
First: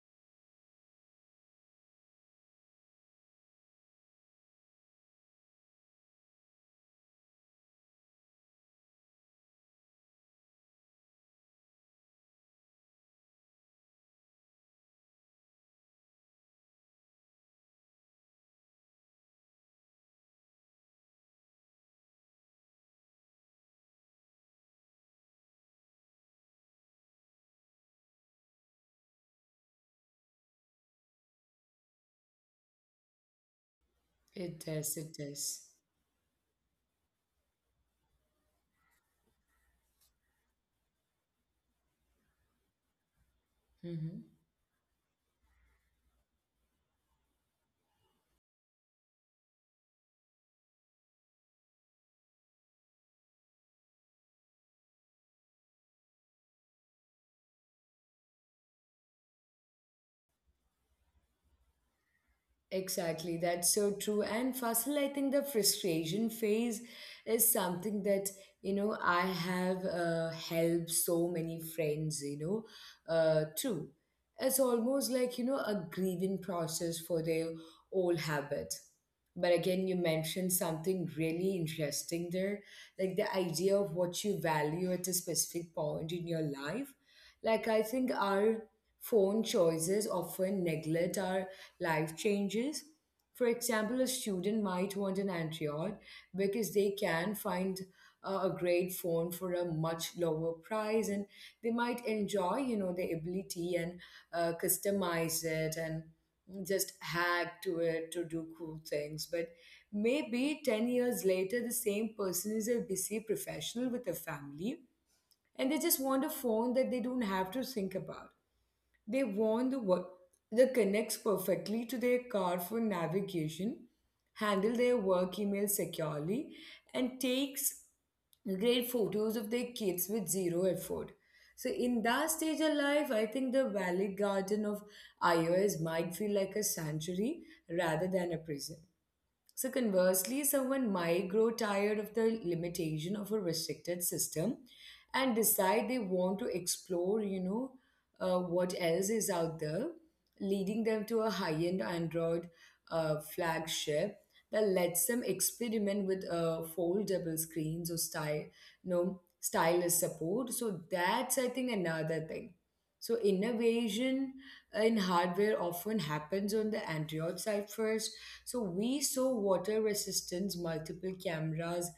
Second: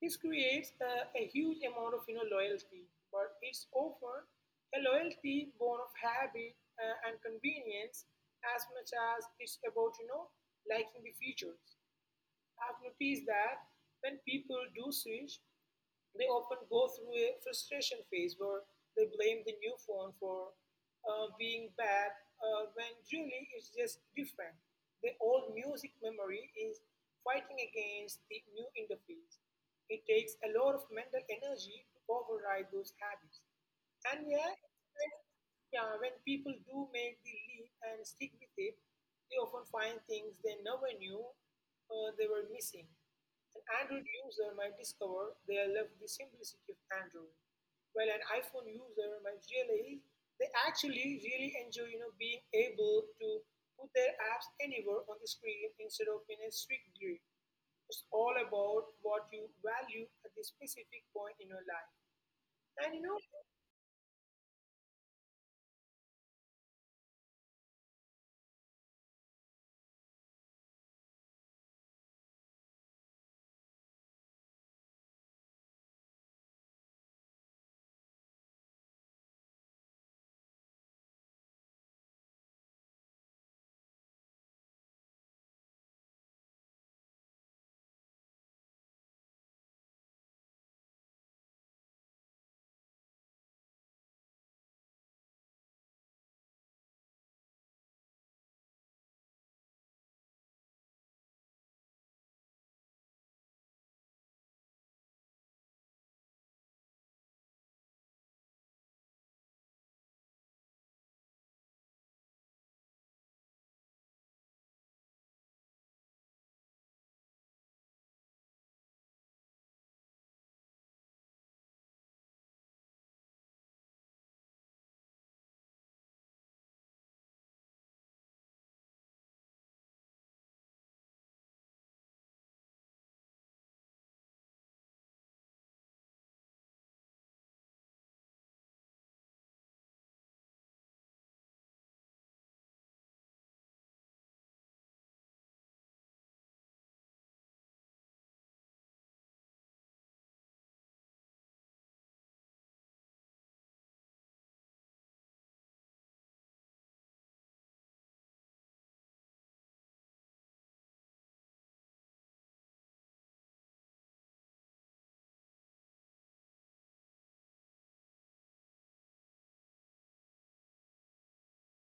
This creates a huge amount of loyalty, but it's often a loyalty born of habit and convenience as much as it's about liking the features. I've noticed that when people do switch, they often go through a frustration phase where they blame the new phone for being bad when really it's just different. The old music memory is fighting against the new interface. It takes a lot of mental energy to override those habits. And yeah, It does. when, It does. yeah, when people do make the leap and stick with it, they often find things they never knew they were missing. An Android Mm-hmm. user might discover they love the simplicity of Android, while an iPhone user might realize they actually really enjoy, being able to put their apps anywhere on the screen instead of in a strict grid. It's all about what you value at the specific point in your life. And you know, Exactly, that's so true. And Fasil, I think the frustration phase is something that you know I have helped so many friends, through. It's almost like you know a grieving process for their old habit. But again, you mentioned something really interesting there, like the idea of what you value at a specific point in your life. Like I think our phone choices often neglect our life changes. For example, a student might want an Android because they can find a great phone for a much lower price, and they might enjoy, you know, the ability and customize it and just hack to it to do cool things. But maybe 10 years later, the same person is a busy professional with a family and they just want a phone that they don't have to think about. They want the work that connects perfectly to their car for navigation, handle their work email securely, and takes great photos of their kids with zero effort. So in that stage of life, I think the Valley Garden of iOS might feel like a sanctuary rather than a prison. So, conversely, someone might grow tired of the limitation of a restricted system and decide they want to explore, what else is out there, leading them to a high end Android flagship that lets them experiment with foldable screens or stylus support. So that's, I think, another thing. So, innovation in hardware often happens on the Android side first. So we saw water resistance, multiple cameras,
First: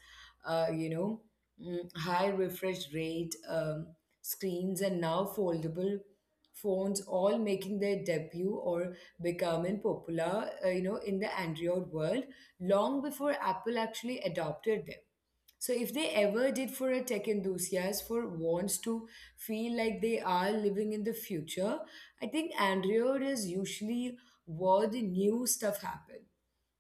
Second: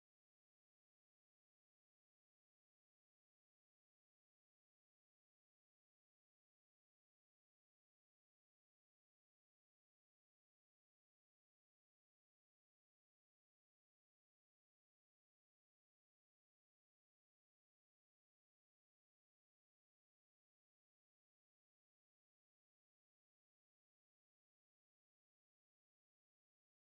uh, you know, high refresh rate screens, and now foldable phones, all making their debut or becoming popular, in the Android world long before Apple actually adopted them. So if they ever did, for a tech enthusiast for wants to feel like they are living in the future, I think Android is usually where the new stuff happens.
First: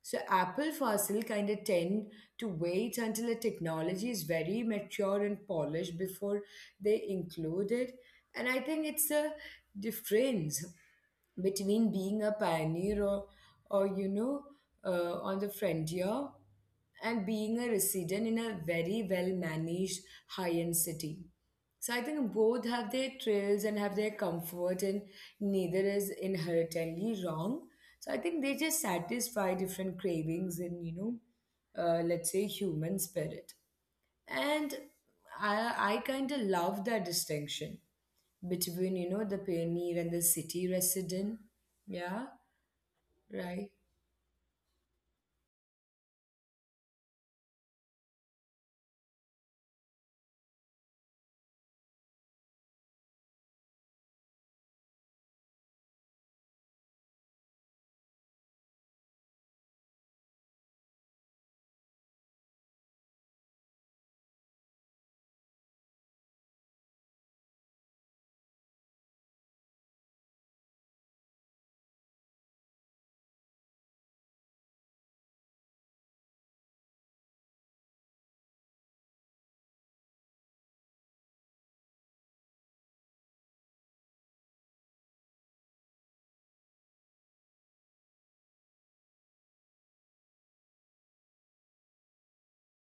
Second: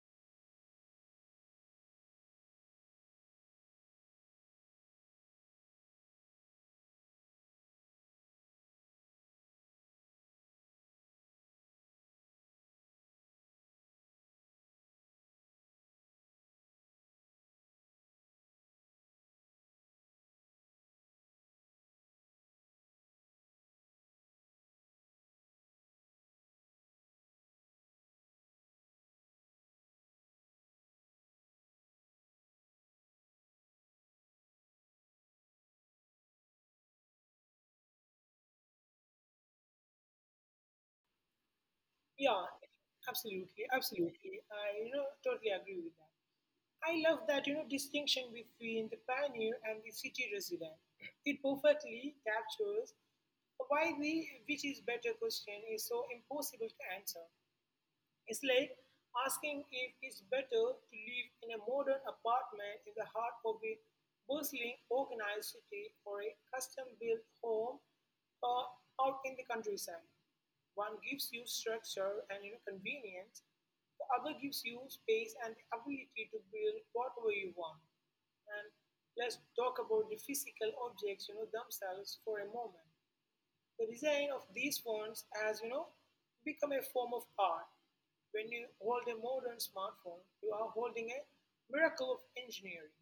So Apple fossil kind of tend to wait until the technology is very mature and polished before they include it. And I think it's a difference between being a pioneer or you know, on the frontier and being a resident in a very well managed high end city. So I think both have their trails and have their comfort, and neither is inherently wrong. So I think they just satisfy different cravings in, let's say, human spirit. And I kind of love that distinction between you know the pioneer and the city resident. Yeah, yeah, absolutely, right. absolutely. I totally agree with that. I love that distinction between the pioneer and the city resident. It perfectly captures why the which is better question is so impossible to answer. It's like asking if it's better to live in a modern apartment in the heart of a bustling, organized city or a custom built home uh, out in the countryside. One gives you structure and convenience, the other gives you space and the ability to build whatever you want. And let's talk about the physical objects themselves for a moment. The design of these phones has become a form of art. When you hold a modern smartphone, you are holding a miracle of engineering.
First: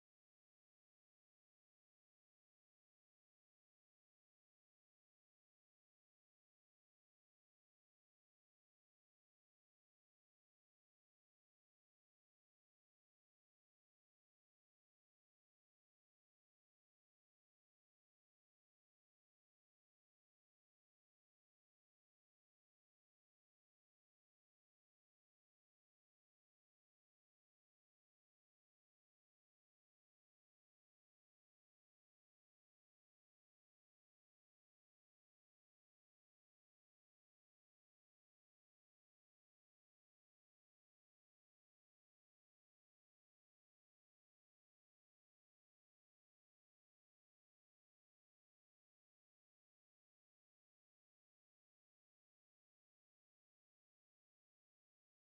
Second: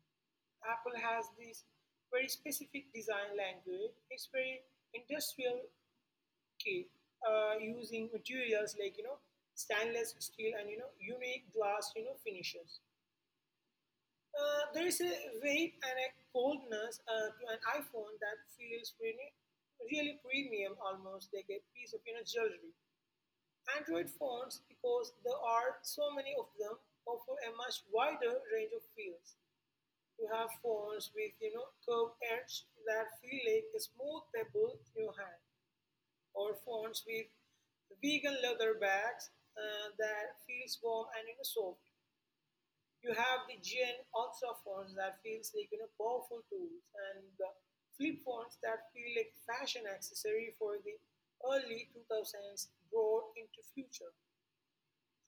Apple has this very specific design language. It's very industrial key, using materials like stainless steel and unique glass finishes. There is a weight and a coldness to an iPhone that feels really, really premium, almost like a piece of jewelry. Android phones, because there are so many of them, offer a much wider range of feels. You have phones with curved edge that feel like a smooth pebble in your hand, or phones with vegan leather bags that feels warm and soft you have the Gen Ultra phones that feels like powerful tools, and the flip phones that feel like fashion accessory for the early 2000s brought into future.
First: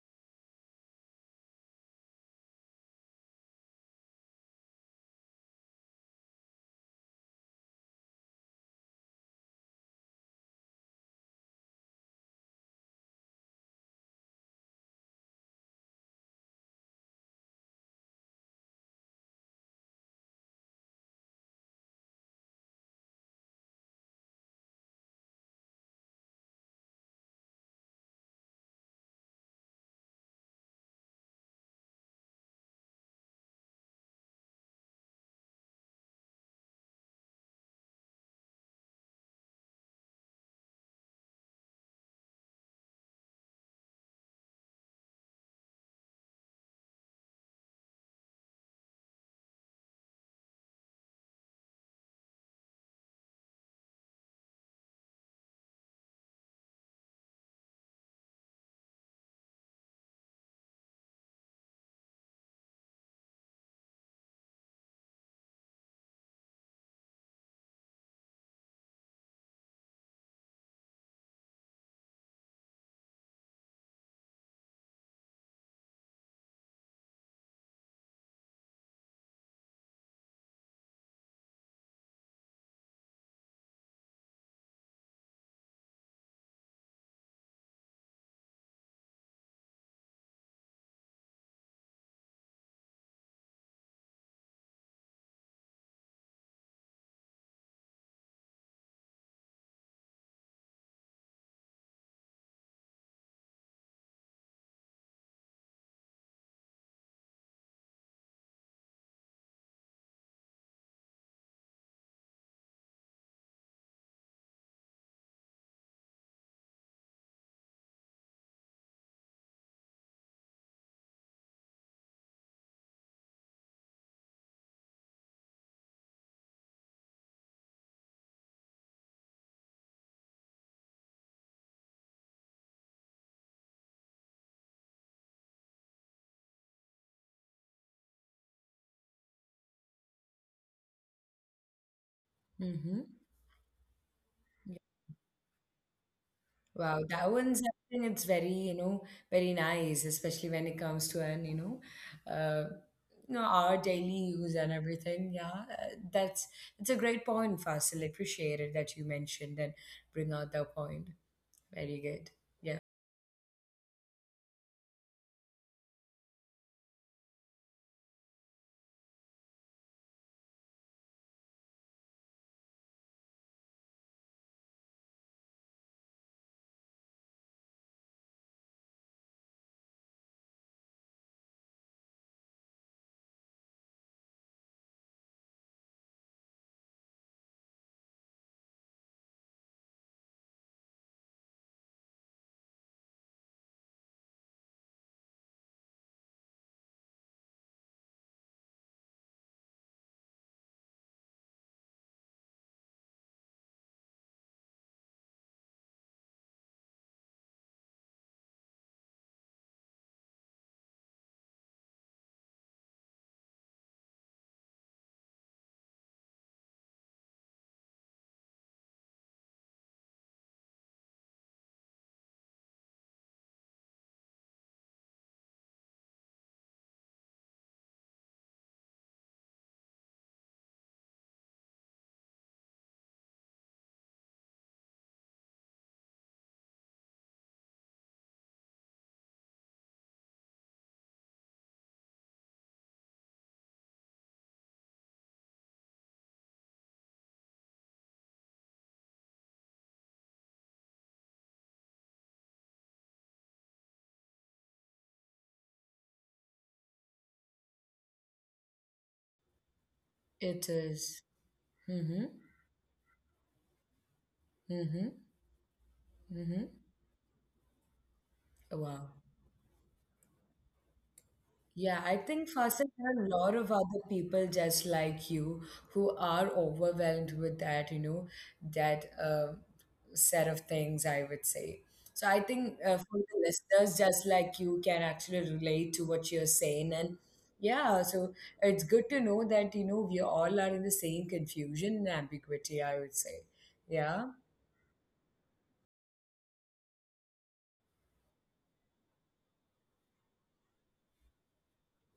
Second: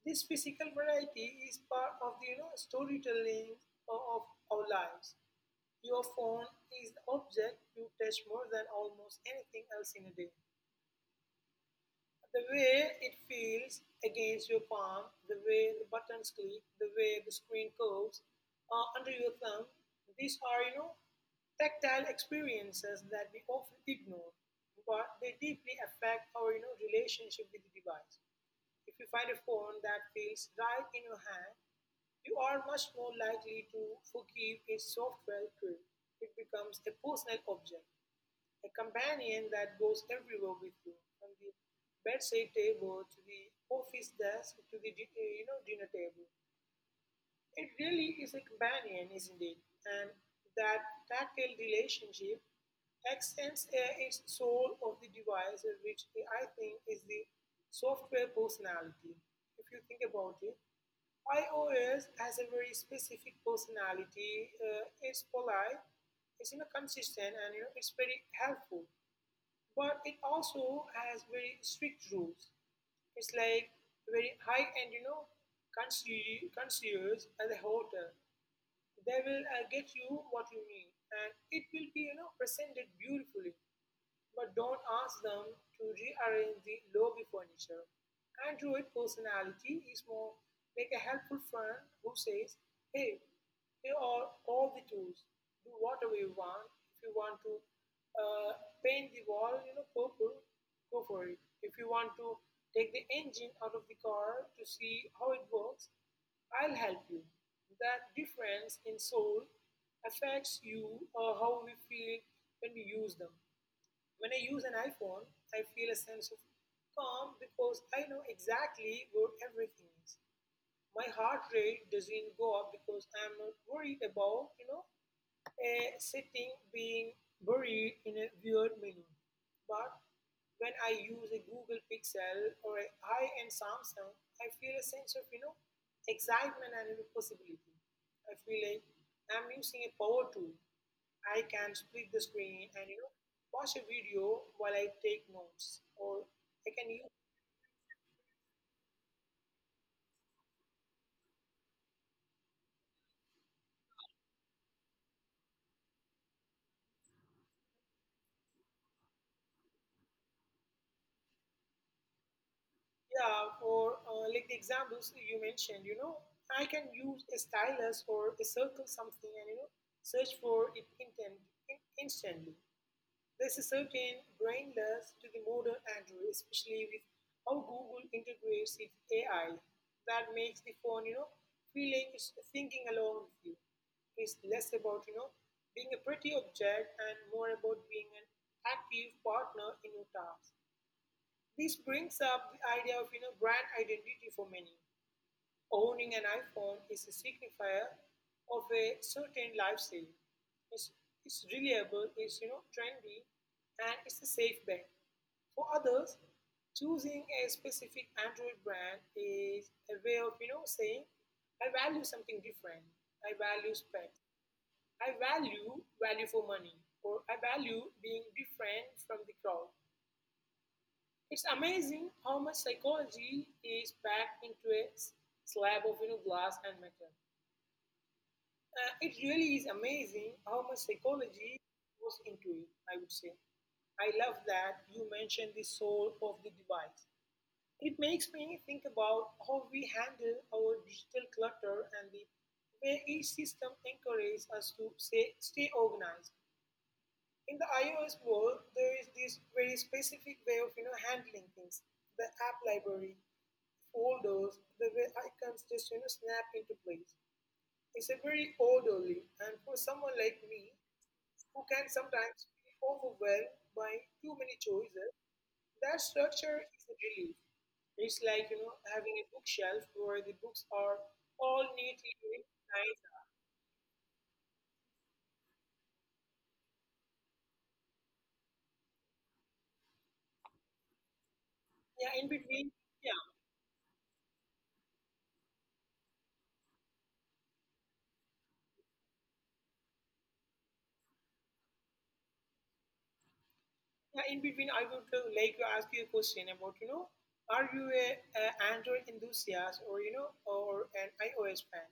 This physical variety is part of the storytelling of our lives. Your phone is the object you touch more than almost anything else in a day. The way it feels against your palm, the way the buttons click, the way the screen curves under your thumb, these are, tactile experiences that we often ignore, but they deeply affect our, relationship with the device. If you find a phone that feels right in your hand, you are much more likely to forgive its software trip. It becomes a personal object a companion that goes everywhere with you, from the bedside table to the office desk to the dinner table. It really is a companion, isn't it? And that tactile relationship extends its soul of the device, which I think is the software personality. If you think about it, iOS has a very specific personality. It's polite, it's consistent, and it's very helpful but it also has very strict rules. It's like very high end, concierge at the hotel. They will get you what you need, and it will be, presented beautifully. But don't ask them to rearrange the lobby furniture. Android personality is more like a helpful friend who says, Hey, here are all the tools. Do whatever you want. If you want to uh, paint the wall, purple, go for it. If you want to take the engine out of the car to see how it works, I'll help you. That difference in soul affects you or how we feel when we use them. When I use an iPhone, I feel a sense of calm because I know exactly where everything is. My heart rate doesn't go up because I'm not worried about, a setting being buried in a weird menu. But when I use a Google Pixel or a high-end Samsung, I feel a sense of, excitement and possibility. I feel like I'm using a power tool I can split the screen and Mm-hmm. Pause a video Yeah. while I take notes, or I can Wow, use that one's I think it's very you know very nice, especially when it comes to an uh, you know our daily use and everything. Yeah, that's it's a great point, Fasil. Appreciate it that you mentioned and bring out that point. Very good. Yeah, yeah, or like the examples you mentioned, I can use a stylus or a circle something and search for it in, instantly. There's a certain brainless to the modern Android, especially with how Google integrates its AI that makes the phone, feel like it's thinking along with you. It's less about, being a pretty object and more about being an active partner in your task. This brings up the idea of, brand identity for many. Owning an iPhone is a signifier of a certain lifestyle. It's, it's reliable, it's trendy, and it's a safe bet. For others, choosing a specific Android brand is a way of saying, I value something different. I value specs. I value value for money, or I value being different from the crowd. It's amazing how much psychology is packed into a slab of glass and metal. It really is amazing how much psychology goes into it, I would say. I love that you mentioned the soul of the device. It makes me think about how we handle our digital clutter and the way each system encourages us to say, stay organized. In the iOS world, there is this very specific way of handling things. The app library, folders, the way icons just snap into place. It's a very orderly, and for someone like it me, is. who can Mm-hmm. sometimes be overwhelmed by too many Mm-hmm. choices, that Mm-hmm. structure is a relief. It's like Wow. having a bookshelf where the books are all Yeah, I neatly think Fasil, there organized. are a lot of other people just like you who are overwhelmed with that, you know, that set of things, I would say. Yeah, So in I think between, for yeah, the listeners, just like you can actually relate to what you're saying. And yeah, so it's good to know that, you know, we all are in the same confusion and ambiguity, I would say. Yeah. yeah, in between, I would like to ask you a question about are you a Android enthusiast or or an iOS fan?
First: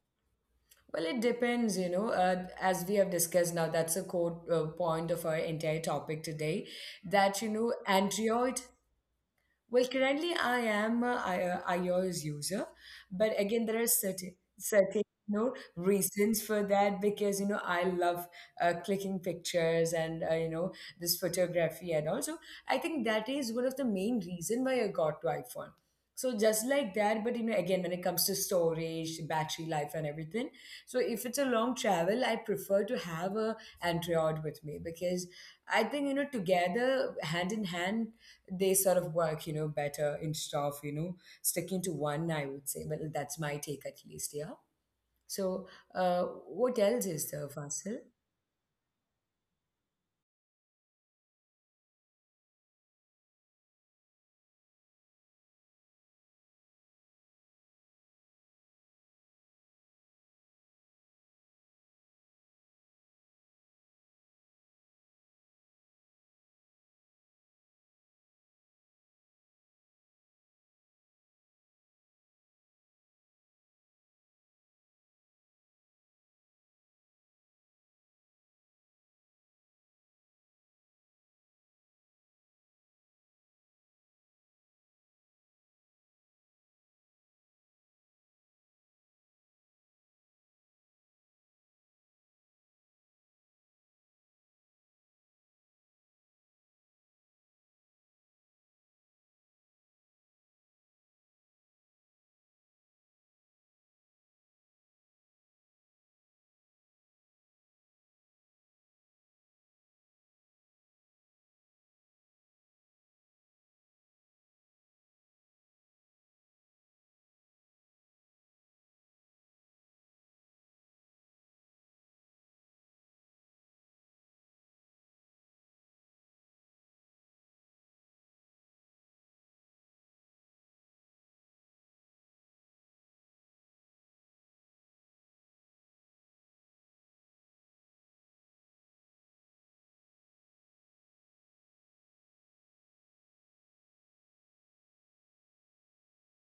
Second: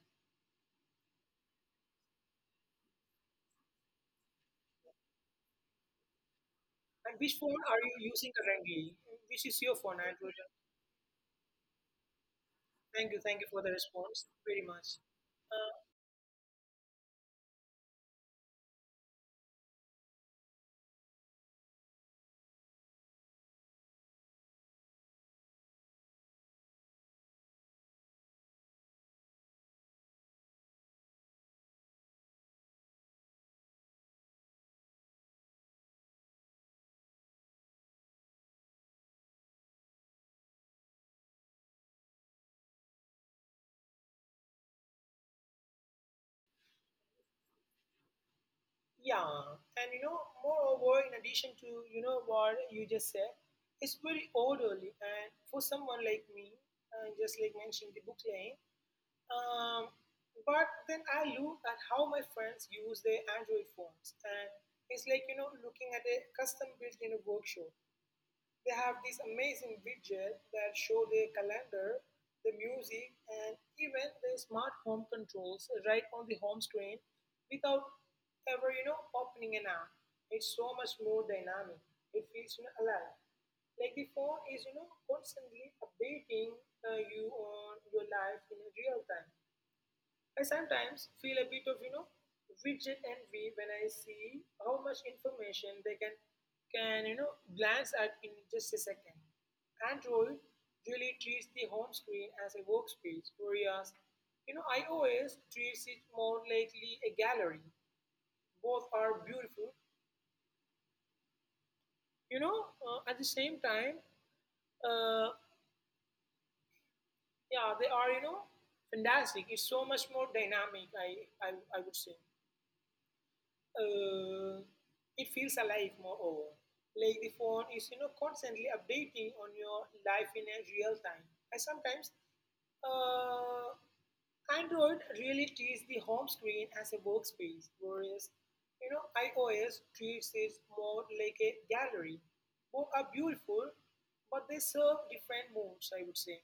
Well, it depends, you know. As we have discussed now, that's a core point of our entire topic today. And which That you phone know, are you using Android, currently? Which is your well, phone, Android? currently I am a iOS user, but Thank you for again, the there are response certain very much. certain you know Uh, reasons for that because you know I love clicking pictures and you know this photography, and also I think that is one of the main reason why I got to iPhone. So just like that, but you know again when it comes to storage, battery life, and everything, so if it's a long travel, I prefer to have a Android with me because I think you know together hand in hand they sort of work, you know, better instead of, you know, sticking to one, I would say. Well, that's my take at least, yeah. So, what else is there, Fasil? yeah, and you know, moreover, in addition to what you just said, it's very orderly. And for someone like me, just like mentioned the book lane, um, but then I look at how my friends use their Android phones, and it's like looking at a custom built in a workshop. They have these amazing widgets that show their calendar, the music, and even their smart home controls right on the home screen without ever, opening an app. It's so much more dynamic. It feels alive. Like the phone is, constantly updating you on your life in real time. I sometimes feel a bit of, widget envy when I see how much information they can glance at in just a second. Android really treats the home screen as a workspace, whereas iOS treats it more likely a gallery. Both are beautiful, you know. At the same time, uh, yeah, they are fantastic. It's so much more dynamic. I, I would say. uh, it feels alive moreover. Like the phone is constantly updating on your life in a real time. I sometimes uh, Android really treats the home screen as a workspace, whereas iOS treats it more like a gallery. Both are beautiful, but they serve different moods, I would say.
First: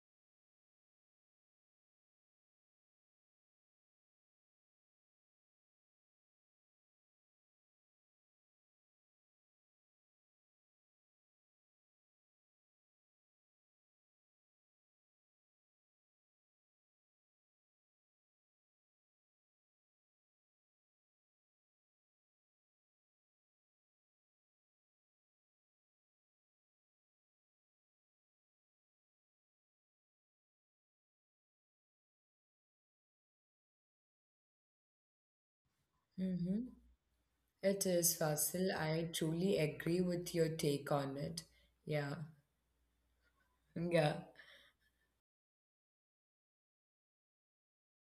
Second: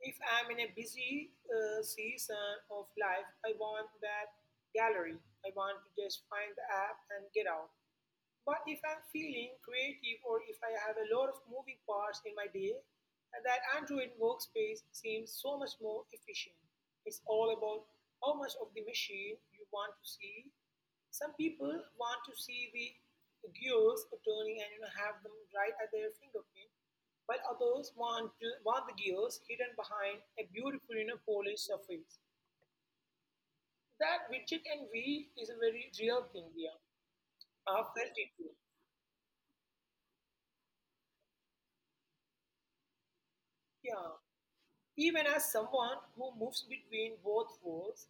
If I'm in a busy season of life, I want that gallery. I want to just find the app and get out. But if I'm feeling creative or if I have a lot of moving parts in my day, that Android workspace seems so much more efficient. It's all about how much of the machine you want to see. Some people want to see the gears turning and have them right at their fingerprint, while others want the gears hidden behind a beautiful, polished surface. That widget envy is a very real thing, Mm-hmm. yeah. I It is, felt it too. Fasil. I truly agree with your take on it. Yeah. Yeah. Yeah. Even as someone who moves between both worlds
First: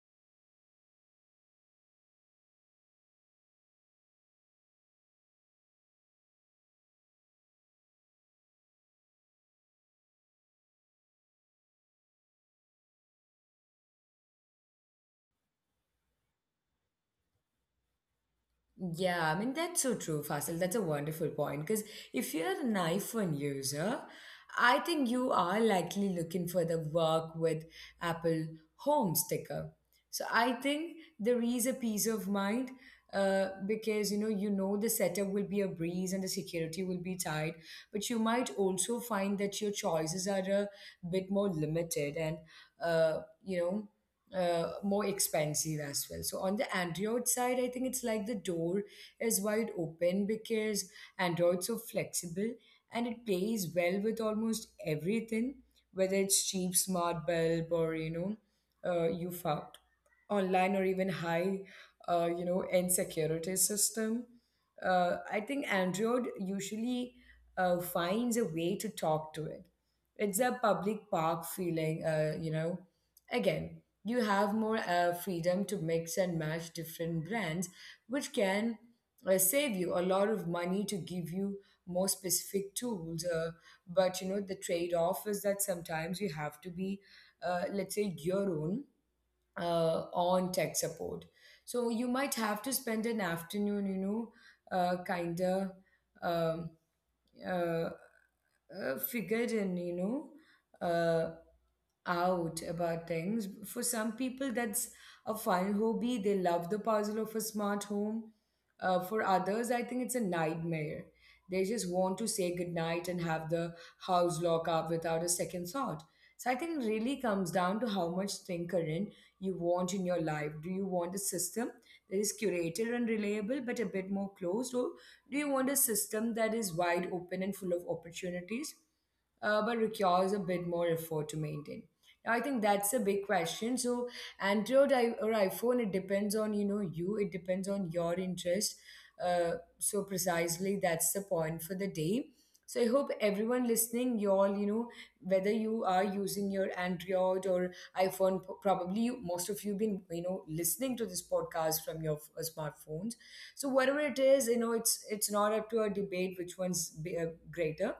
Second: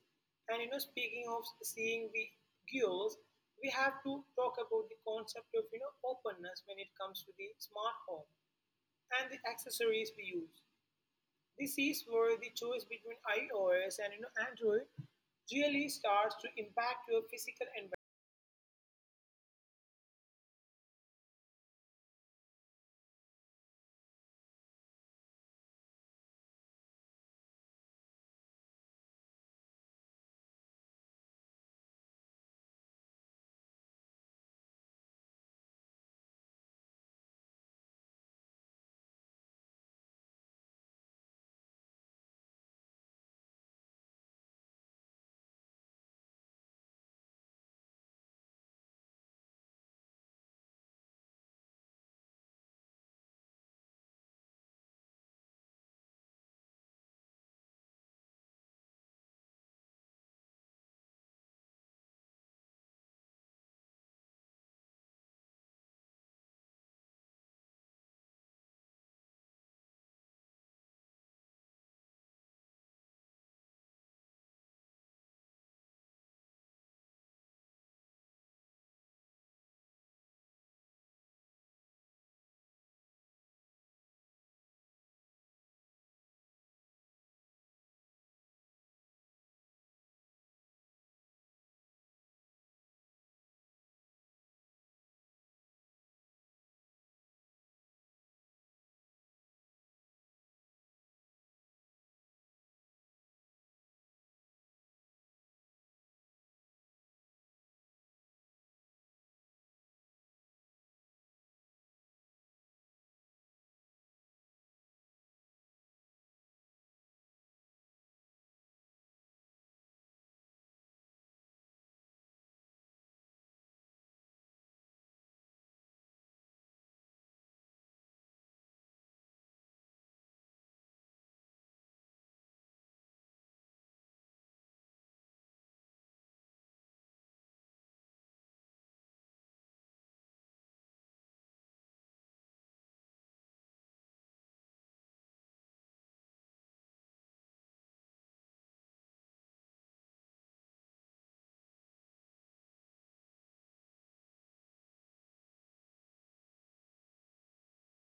and speaking of seeing the gears we have to talk about the concept of openness when it comes to the smart home and the accessories we use this is where the choice between iOS and Android really starts to impact your physical environment Yeah, I mean, that's so true, Fasil. That's a wonderful point. Because if you're an iPhone user, I think you are likely looking for the work with Apple Home sticker. So I think there is a peace of mind because you know the setup will be a breeze and the security will be tight, but you might also find that your choices are a bit more limited and uh, you know more expensive as well. So on the Android side, I think it's like the door is wide open because Android's so flexible and it plays well with almost everything, whether it's cheap smart bulb or you found online or even high you know end security system. I think Android usually finds a way to talk to it. It's a public park feeling, you know. Again, you have more freedom to mix and match different brands, which can save you a lot of money to give you more specific tools. But you know, the trade off is that sometimes you have to be, let's say, your own on tech support. So you might have to spend an afternoon, you know, kind of um, uh, figured in, you know. Uh, out about things. For some people, that's a fun hobby. They love the puzzle of a smart home. For others, I think it's a nightmare. They just want to say goodnight and have the house lock up without a second thought. So I think it really comes down to how much tinkering you want in your life. Do you want a system that is curated and reliable but a bit more closed, or do you want a system that is wide open and full of opportunities? But requires a bit more effort to maintain. I think that's a big question. So or iPhone, it depends on you know you. It depends on your interest. Uh, so precisely, that's the point for the day. So I hope everyone listening, you all, you know, whether you are using your Android or iPhone, probably you, most of you been, you know, listening to this podcast from your smartphones. So whatever it is, you know, it's not up to a debate which one's greater.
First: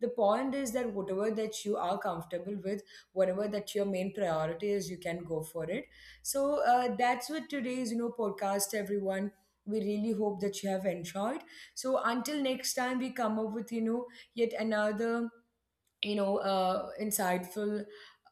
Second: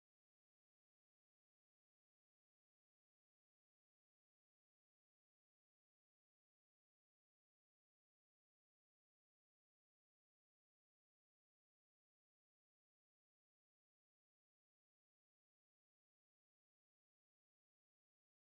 The point is that whatever that you are comfortable with, whatever that your main priority is, you can go for it. So that's what today's you know podcast everyone, we really hope that you have enjoyed. So until next time we come up with you know yet another insightful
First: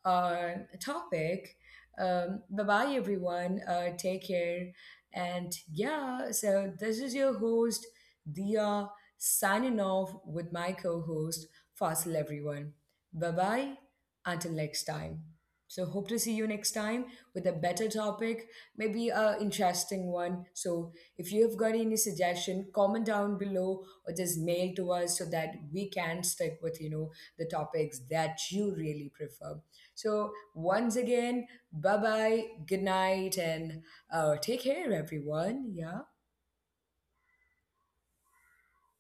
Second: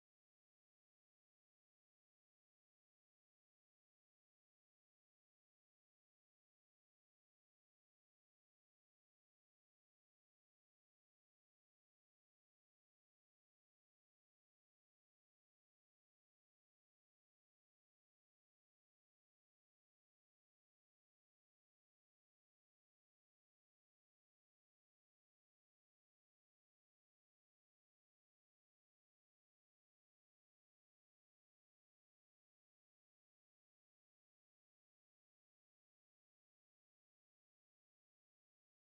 uh, topic. Bye bye, everyone. Take care. And yeah, so this is your host, Dia, signing off with my co host, Fasil, everyone. Bye bye. Until next time. So, hope to see you next time with a better topic, maybe a interesting one. So, if you have got any suggestion, comment down below or just mail to us so that we can stick with you know the topics that you really prefer. So, once again, bye bye, good night, and take care, everyone. Yeah.